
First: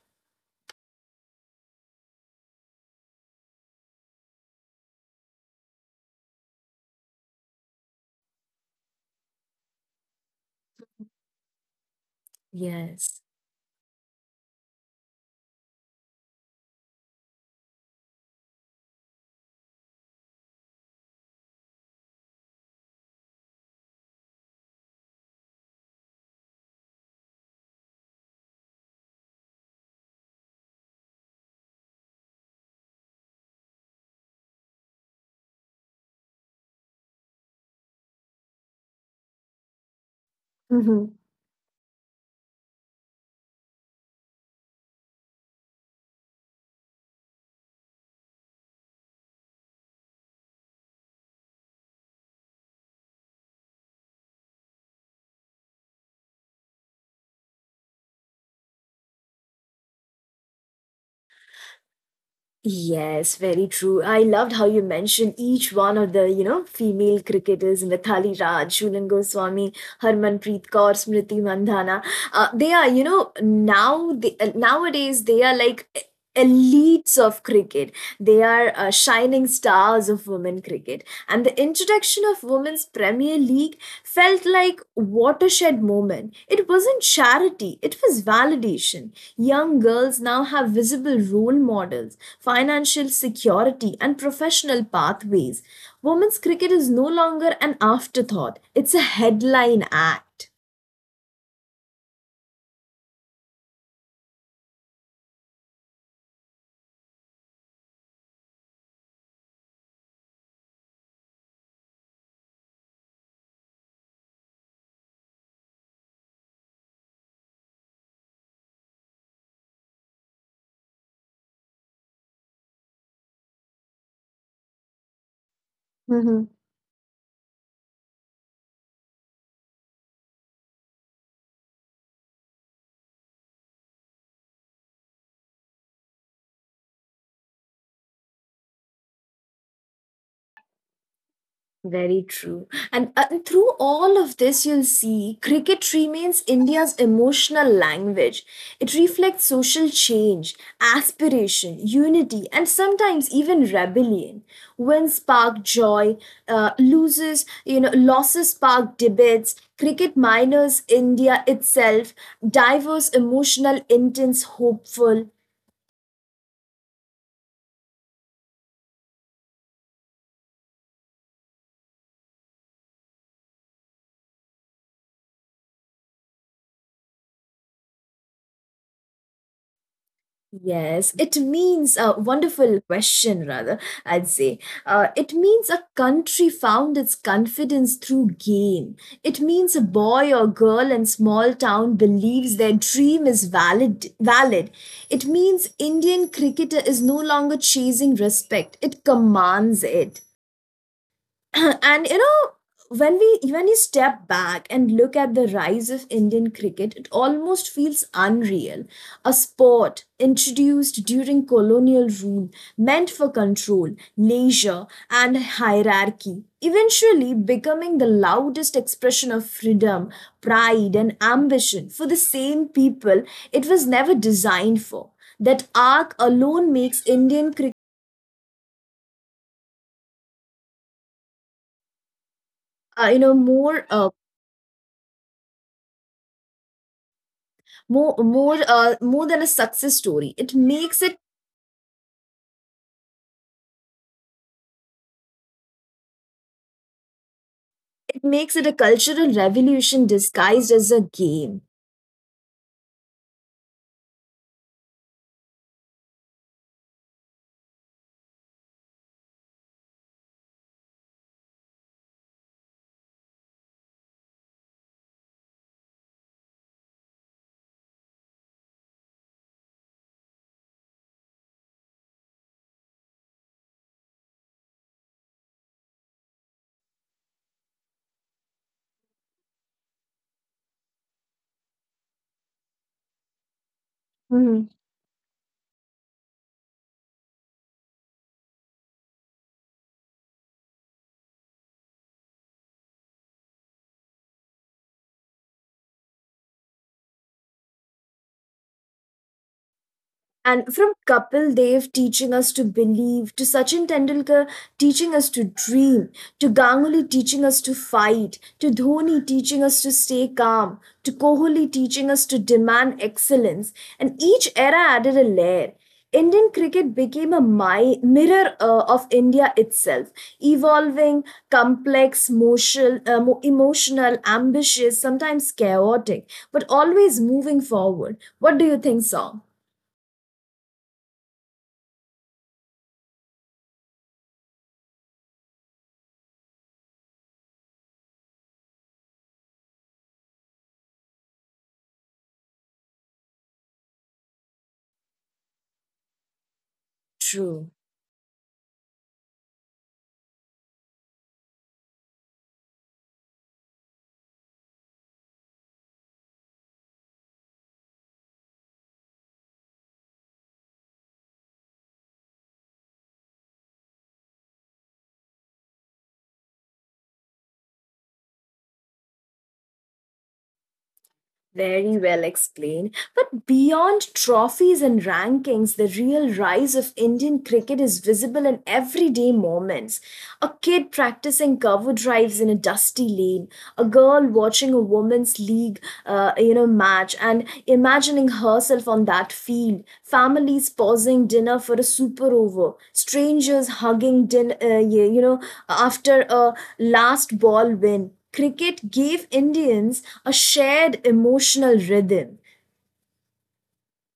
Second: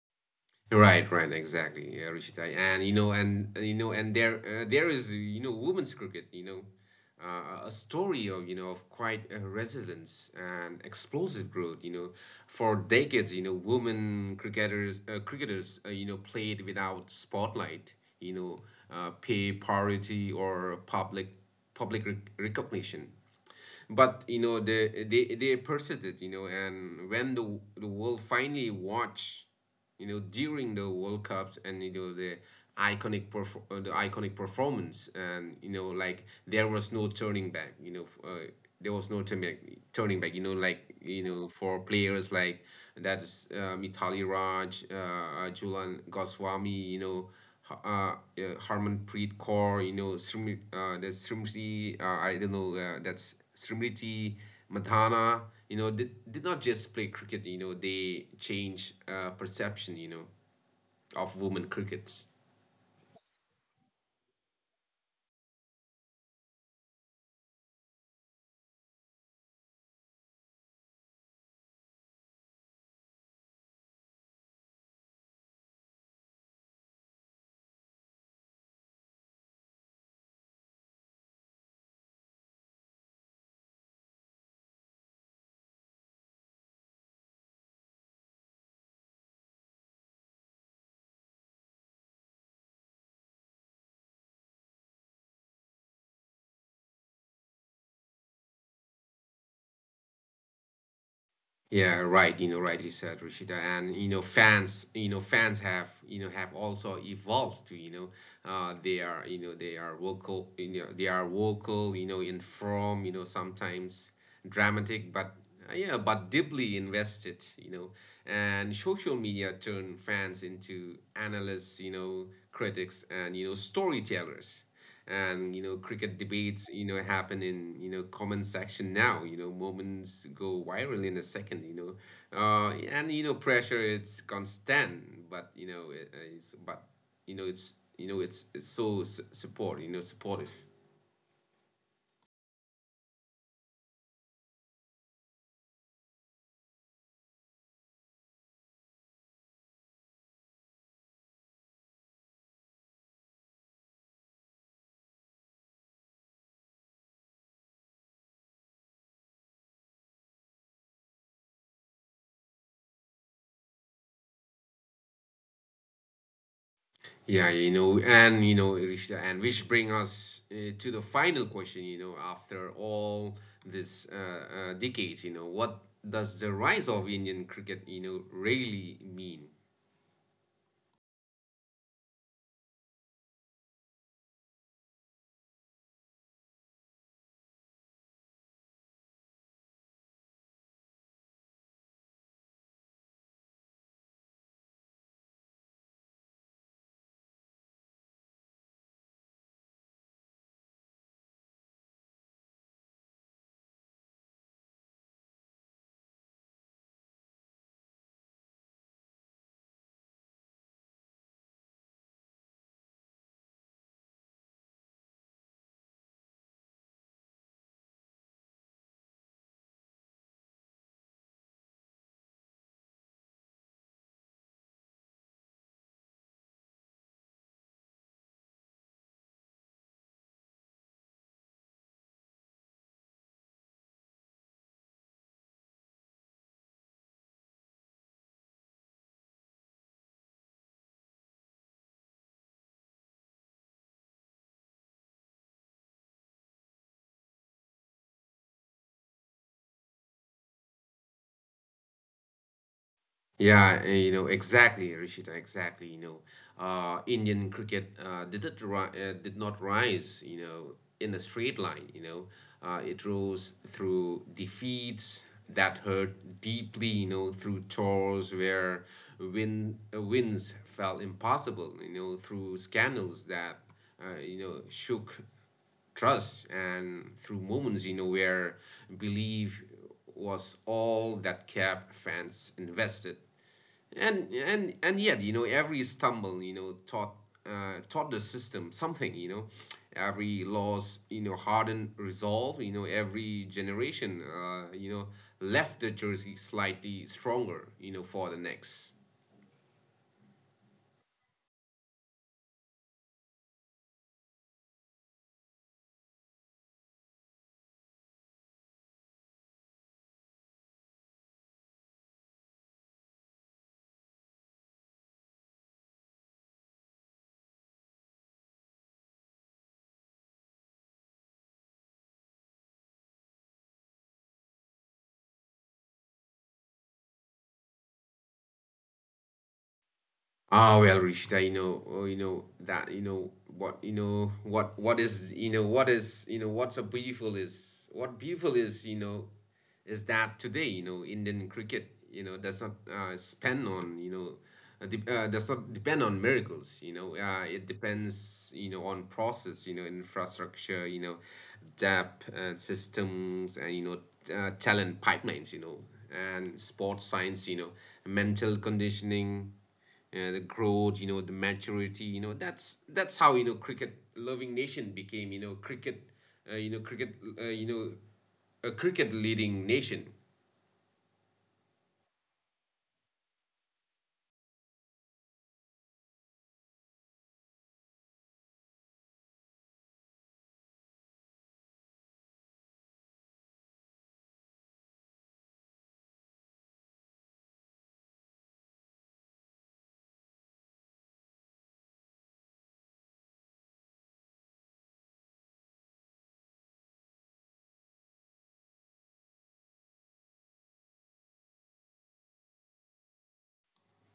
Speaker 2: Right, right, exactly. Yeah, Rishitai. And you know, and you know, and there, uh, there is, you know, women's cricket. You know, uh, a story of, you know, of quite uh, resilience and explosive growth. You know, for
Speaker 1: Yes.
Speaker 2: decades, you know, women cricketers, uh, cricketers, uh, you know, played without spotlight. You know, uh, pay parity or public, public rec recognition. But you know, the they they persisted, you know, and when the the world finally watched, you know, during the world cups, and you know, the iconic perf- uh, the iconic performance, and you know, like, there was no turning back, you know, f- uh, there was no turning back, turning back you know, like,
Speaker 1: Mhm.
Speaker 2: you know, for players like, that's uh, Mitali Raj, uh, Julian Goswami, you know, uh, uh, Harmanpreet Kaur, you know, Smriti, uh, there's Smriti, uh, I don't know, uh, that's Smriti Madhana, you know, did, did not just play cricket, you know, they change uh, perception, you know, of women crickets.
Speaker 1: Yes, very true. I loved how you mentioned each one of the, you know, female cricketers, Mithali Raj, Shulan Goswami, Harmanpreet Kaur, Smriti Mandhana. Uh, they are, you know, now they, uh, nowadays they are like e- elites of cricket. They are uh, shining stars of women cricket. And the introduction of Women's Premier League felt like a watershed moment. It wasn't charity, it was validation. Young girls now have visible role models, financial security and professional pathways. Women's cricket is no longer an afterthought, it's a headline act.
Speaker 2: Yeah, right. You know, rightly said, Rashida. And you know, fans, you know, fans have, you know, have also evolved to, you know, uh, they are, you know, they are vocal, you know, they are vocal, you know, in form, you know, sometimes dramatic, but uh, yeah, but deeply invested, you know. And social media turn fans into analysts, you know, critics, and you know, storytellers. And you know, cricket
Speaker 1: Mhm.
Speaker 2: debates, you know, happen in, you know, comment section now. You know, moments go viral in a second, you know, uh, and you know, pressure, it's constant, but you know, it, uh, it's but you know, it's, you know, it's, it's so s- support you know supportive.
Speaker 1: Very true. And uh, Through all of this, you'll see cricket remains India's emotional language. It reflects social change, aspiration, unity, and sometimes even rebellion. When spark joy, uh, loses, you know, losses spark debates. Cricket minors India itself, diverse, emotional, intense, hopeful.
Speaker 2: Yeah, you know, and you know, Rishta, and which bring us uh, to the final question. You know, after all this uh, uh, decades, you know, what does the rise of Indian cricket, you know, really mean?
Speaker 1: Yes, it means a wonderful question, rather, I'd say. Uh, it means a country found its confidence through game. It means a boy or girl in small town believes their dream is valid valid. It means Indian cricketer is no longer chasing respect. It commands it. [CLEARS THROAT] And you know when we when you step back and look at the rise of Indian cricket, it almost feels unreal. A sport introduced during colonial rule, meant for control, leisure, and hierarchy, eventually becoming the loudest expression of freedom, pride, and ambition for the same people it was never designed for. That arc alone makes Indian cricket uh, you know more uh, more more uh, more than a success story. It makes it it makes it a cultural revolution disguised as a game.
Speaker 2: Yeah, uh, you know, exactly, Rishita, exactly. You know, uh, Indian cricket uh, did it ri- uh, did not rise, you know, in a straight line. You know, uh, it rose through defeats that hurt deeply. You know, through tours where win uh, wins felt impossible. You know, through scandals that, uh, you know, shook trust, and through moments, you know, where belief was all that kept fans invested. And and and yet, you know, every stumble, you know, taught, uh, taught the system something, you know. Every loss, you know, hardened resolve. You know, every generation, uh, you know, left the jersey slightly stronger, you know, for the next.
Speaker 1: And from Kapil Dev teaching us to believe, to Sachin Tendulkar teaching us to dream, to Ganguly teaching us to fight, to Dhoni teaching us to stay calm, to Kohli teaching us to demand excellence, and each era added a layer. Indian cricket became a mi- mirror uh, of India itself, evolving, complex, motion, uh, mo- emotional, ambitious, sometimes chaotic, but always moving forward. What do you think, Song?
Speaker 2: Ah, well, Rishita, you know, oh, you know, that you know what you know what what is you know what is you know what's a beautiful is what beautiful is you know, is that today, you know, Indian cricket, you know, does not uh, spend on, you know, uh, de- uh, does not depend on miracles. You know, uh, it
Speaker 1: True.
Speaker 2: depends, you know, on process, you know, infrastructure, you know, depth and systems, and you know, t- uh, talent pipelines, you know, and sports science, you know, mental conditioning, uh, the growth, you know, the maturity, you know, that's that's how, you know, cricket loving nation became, you know, cricket, uh, you know, cricket, uh, you know a cricket leading nation.
Speaker 1: Very well explained. But beyond trophies and rankings, the real rise of Indian cricket is visible in everyday moments. A kid practicing cover drives in a dusty lane, a girl watching a women's league uh, you know match and imagining herself on that field. Families pausing dinner for a super over, strangers hugging din- uh, yeah, you know, after a last ball win. Cricket gave Indians a shared emotional rhythm.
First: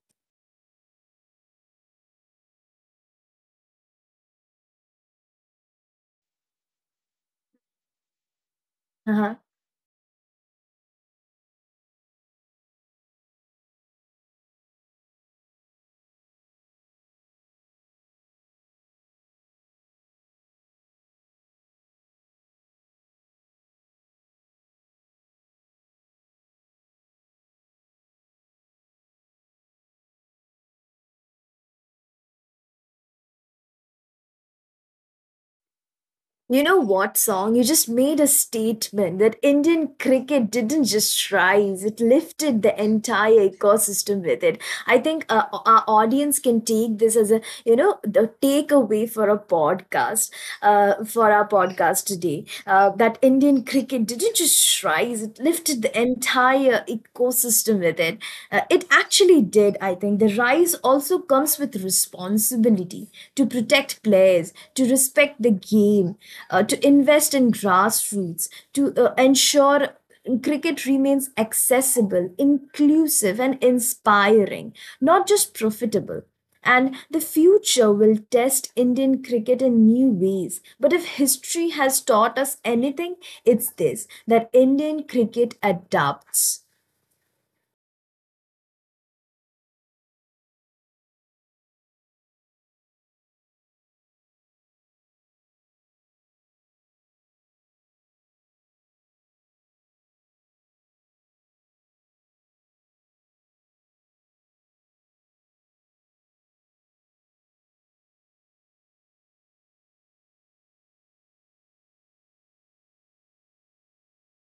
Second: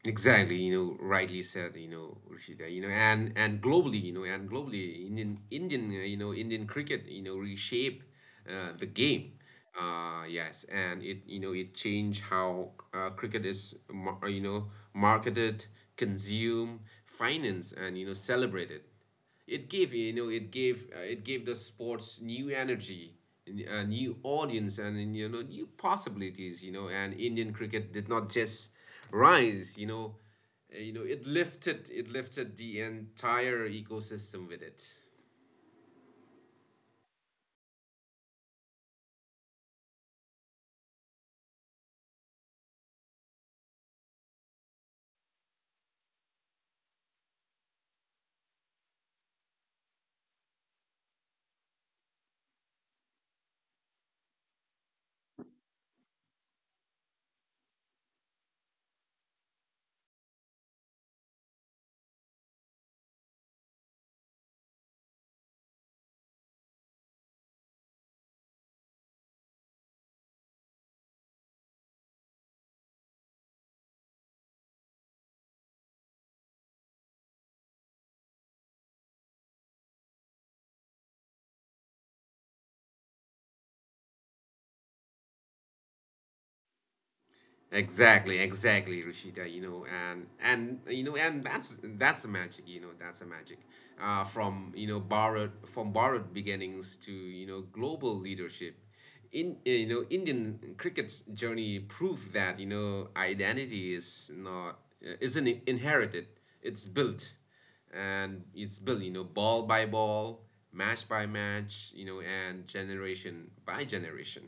Speaker 2: Exactly, you know, rightly said, you know, Rashida, you know, and and globally, you know, and globally, Indian Indian, uh, you know, Indian cricket, you know, reshape uh, the
Speaker 1: Uh-huh.
Speaker 2: game. Uh, yes, and it, you know, it changed how, uh, cricket is, mar- you know, marketed, consumed, financed, and you know, celebrated. It gave, you know, it gave, uh, it gave the sports new energy, n- a new audience, and and, you know, new possibilities. You know, and Indian cricket did not just rise. You know, uh, you know, it lifted, it lifted the entire ecosystem with it.
Speaker 1: You know what, song? You just made a statement that Indian cricket didn't just rise, it lifted the entire ecosystem with it. I think uh, our audience can take this as a you know the takeaway for a podcast, uh, for our podcast today, uh, that Indian cricket didn't just rise; it lifted the entire ecosystem with it. Uh, it actually did. I think the rise also comes with responsibility to protect players, to respect the game, uh, to invest in grassroots, to uh, ensure cricket remains accessible, inclusive, and inspiring, not just profitable. And the future will test Indian cricket in new ways. But if history has taught us anything, it's this, that Indian cricket adapts.
Speaker 2: Exactly, exactly, Rashida. You know, and and you know, and that's that's the magic. You know, that's the magic. Uh, from, you know, borrowed from borrowed beginnings to, you know, global leadership. In uh, You know, Indian cricket's journey proved that, you know, identity is not, uh, isn't inherited. It's built, and it's built, you know, ball by ball, match by match, you know, and generation by generation.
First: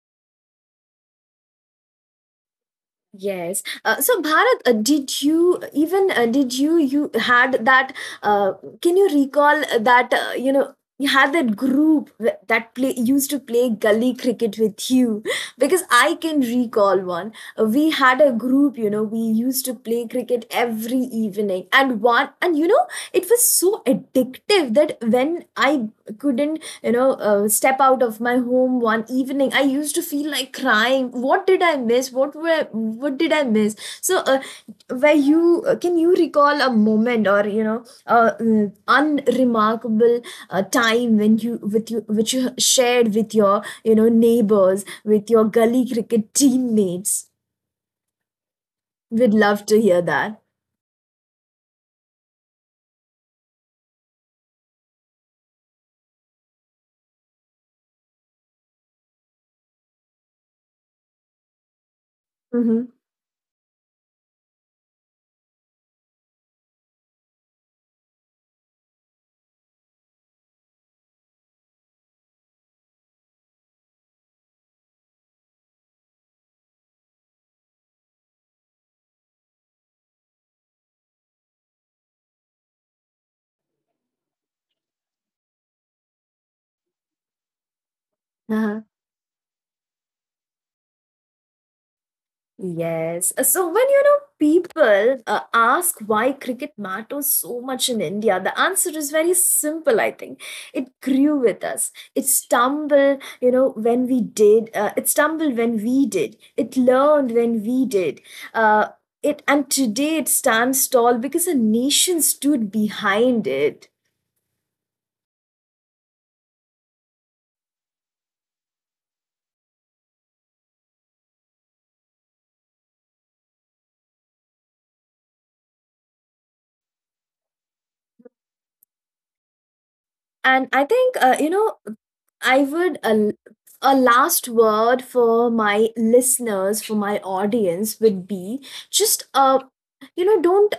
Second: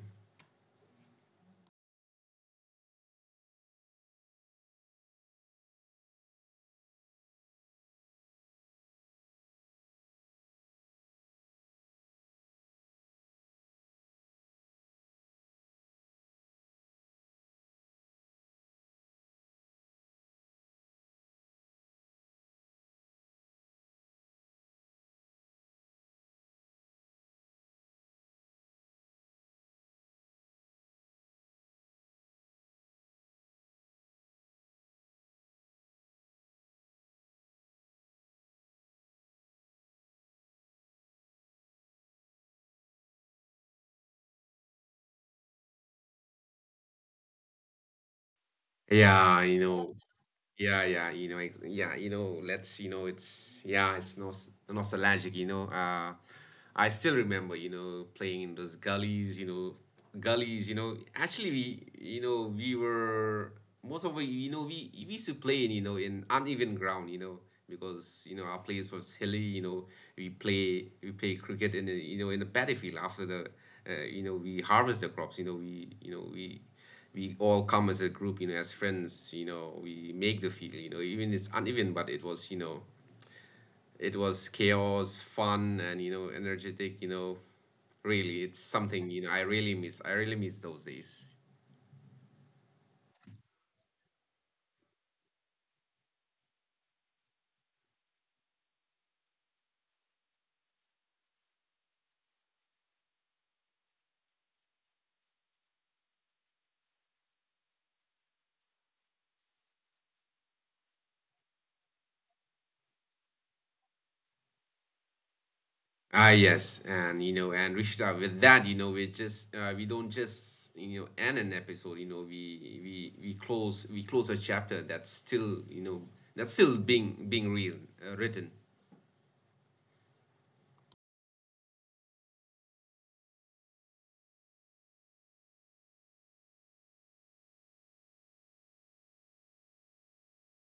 Speaker 1: Yes. Uh, so Bharat, uh, did you even uh, did you you had that? Uh, can you recall that uh, you know you had that group wh- that play used to play gully cricket with you? [LAUGHS] Because I can recall one. Uh, We had a group. You know, we used to play cricket every evening, and one and you know it was so addictive that when I couldn't, you know, uh, step out of my home one evening, I used to feel like crying. What did I miss? What were what did I miss? So uh, where you uh, can you recall a moment, or you know uh, uh, unremarkable uh, time when you with you which you shared with your, you know, neighbors, with your gully cricket teammates? We'd
Speaker 2: Yeah, you
Speaker 1: love to
Speaker 2: know.
Speaker 1: hear that.
Speaker 2: Yeah, yeah, you know, ex yeah, you know, let's, you know, it's, yeah, it's nos nostalgic, you know. Uh, I still remember, you know, playing in those gullies, you know, gullies, you know. Actually, we, you know, we
Speaker 1: Mm-hmm.
Speaker 2: were most of, we- you know, we we used to play in, you know, in uneven ground, you know, because, you know, our place was hilly, you know. We play, we play cricket in, the you know, in the paddy field after the, uh, you know, we harvest the crops, you know, we, you know, we we all come as a group, you know, as friends, you know, we make the field, you know, even it's uneven, but it was, you know, it was chaos, fun, and you know, energetic, you know, really, it's
Speaker 1: Uh-huh.
Speaker 2: something, you know, I really miss, I really miss those days.
Speaker 1: Yes. Uh, So when you know people uh, ask why cricket matters so much in India, the answer is very simple, I think. It grew with us. It stumbled, you know, when we did. Uh, it stumbled when we did. It learned when we did. Uh, it and today it stands tall because a nation stood behind it.
Speaker 2: Ah, yes, and you know, and Rishta, with that, you know, we just uh, we don't just, you know, end an episode. You know, we we we close we close a chapter that's still, you know, that's still being, being real uh, written.
Speaker 1: And I think, uh, you know, I would a, a last word for my listeners, for my audience, would be just, uh, you know, don't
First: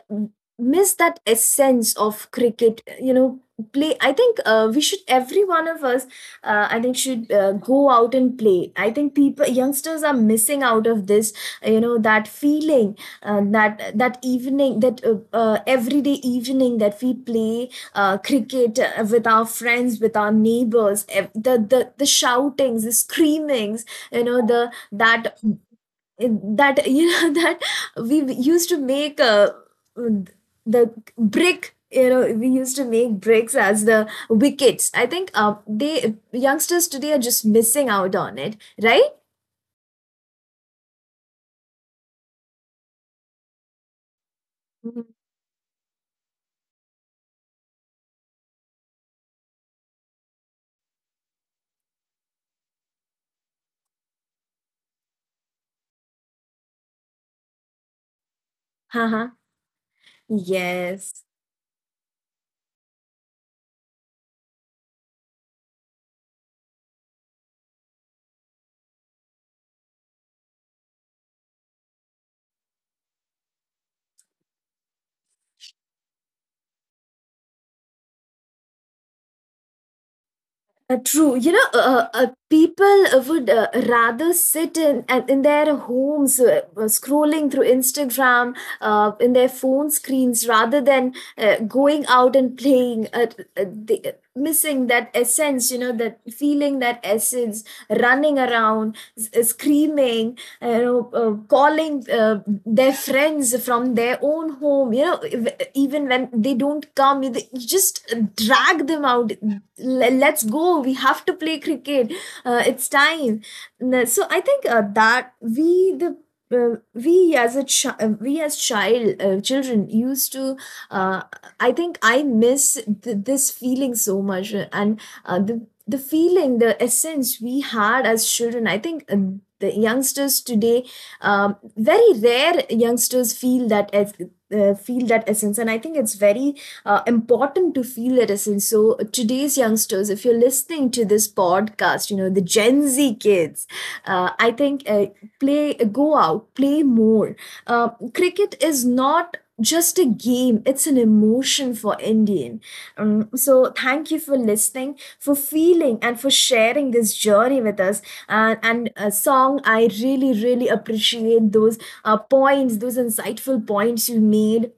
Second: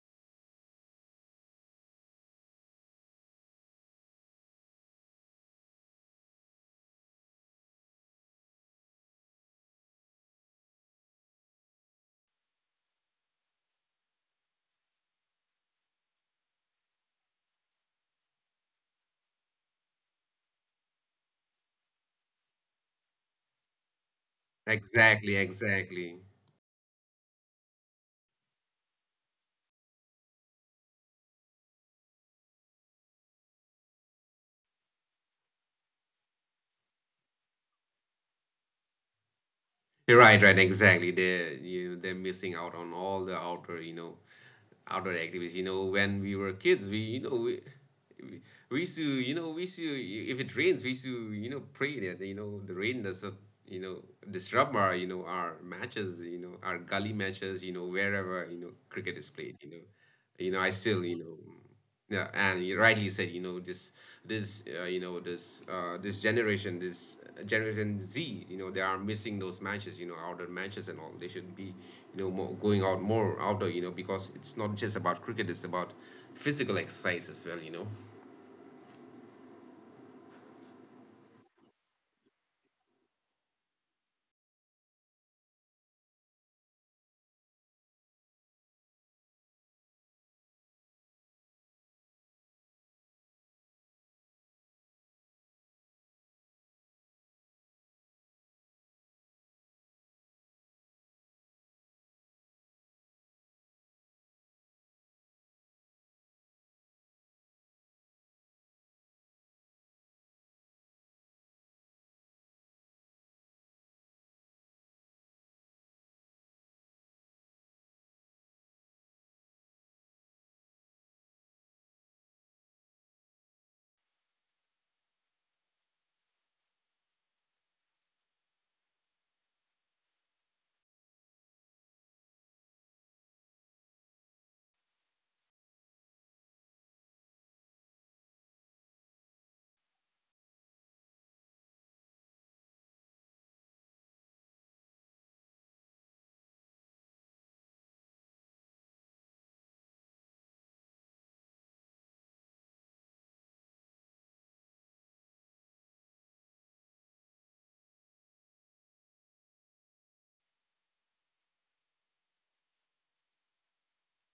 Speaker 1: miss that essence of cricket. You know, play. I think uh, we should, every one of us, uh, I think, should uh, go out and play. I think people, youngsters, are missing out of this. You know, that feeling, uh, that that evening, that uh, uh, everyday evening that we play uh, cricket uh, with our friends, with our neighbors, the, the the shoutings, the screamings, you know, the that
Speaker 2: Exactly, exactly.
Speaker 1: that you know [LAUGHS] that we used to make uh, the brick, you know, we used to make bricks as the wickets. I think uh, they youngsters today are just missing out on it, right?
Speaker 2: Right, right, exactly. They, you know, they're missing out on all the outdoor, you know,
Speaker 1: Mhm.
Speaker 2: outdoor activities. You know, when we were kids, we, you know, we, we, we used to, you know, we used to, if it rains, we used to, you know, pray that, you know, the rain doesn't, you know, disrupt our, you know, our matches, you know, our gully matches, you know, wherever, you know,
Speaker 1: Haha.
Speaker 2: cricket is played, you know. You know, I still, you
Speaker 1: Yes.
Speaker 2: know, yeah, and you rightly said, you know, this, this, uh, you know, this, uh, this generation, this uh, generation Z, you know, they are missing those matches, you know, outdoor matches and all. They should be, you know, more going out, more outdoor, you know, because it's not just about cricket; it's about physical exercise as well, you know.
Speaker 1: Uh, true. You know, uh, uh, people uh, would uh, rather sit in and in their homes, uh, scrolling through Instagram uh, in their phone screens, rather than uh, going out and playing. Uh, uh, they, missing that essence, you know, that feeling, that essence, running around, s- uh, screaming, uh, you know, uh, calling uh, their friends from their own home, you know, even when they don't come, you just drag them out. Let's go. We have to play cricket. Uh, it's time. So I think uh, that we, the uh, we as a chi- uh, we as child uh, children used to, uh, I think, I miss th- this feeling so much, uh, and uh, the the feeling, the essence we had as children. I think uh, the youngsters today, um, very rare youngsters feel that es- uh, feel that essence, and I think it's very uh, important to feel that essence. So uh, today's youngsters, if you're listening to this podcast, you know, the Gen Z kids, uh, I think uh, play, uh, go out, play more. Uh, cricket is not just a game; it's an emotion for Indian. Um, so, thank you for listening, for feeling, and for sharing this journey with us. And, and a song, I really, really appreciate those uh, points, those insightful points you made.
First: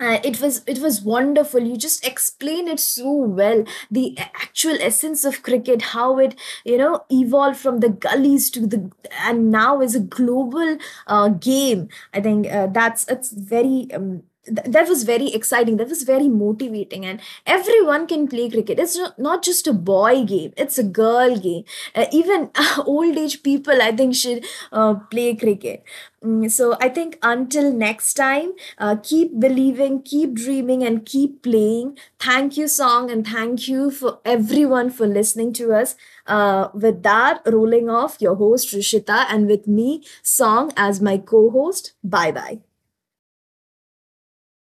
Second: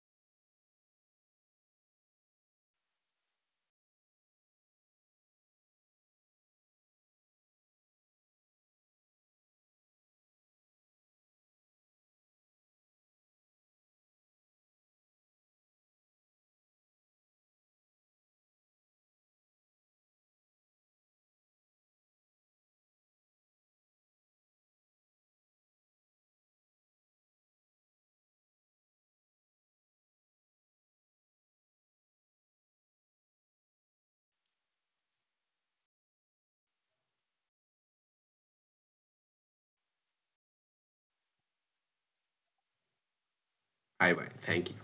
Speaker 1: uh, it was It was wonderful. You just explain it so well, the a- actual essence of cricket, how it, you know, evolved from the gullies to the, and now is a global uh, game. I think uh, that's that's very um, th- that was very exciting, that was very motivating, and everyone can play cricket. It's no- not just a boy game, it's a girl game. Uh, even [LAUGHS] old age people, I think, should uh, play cricket. Mm. So I think until next time, uh, keep believing, keep dreaming, and keep playing. Thank you, song, and thank you for everyone for listening to us. Uh, with that, rolling off your host Rishita, and with me, song as my co-host. Bye bye.
Speaker 2: Bye bye. Thank you.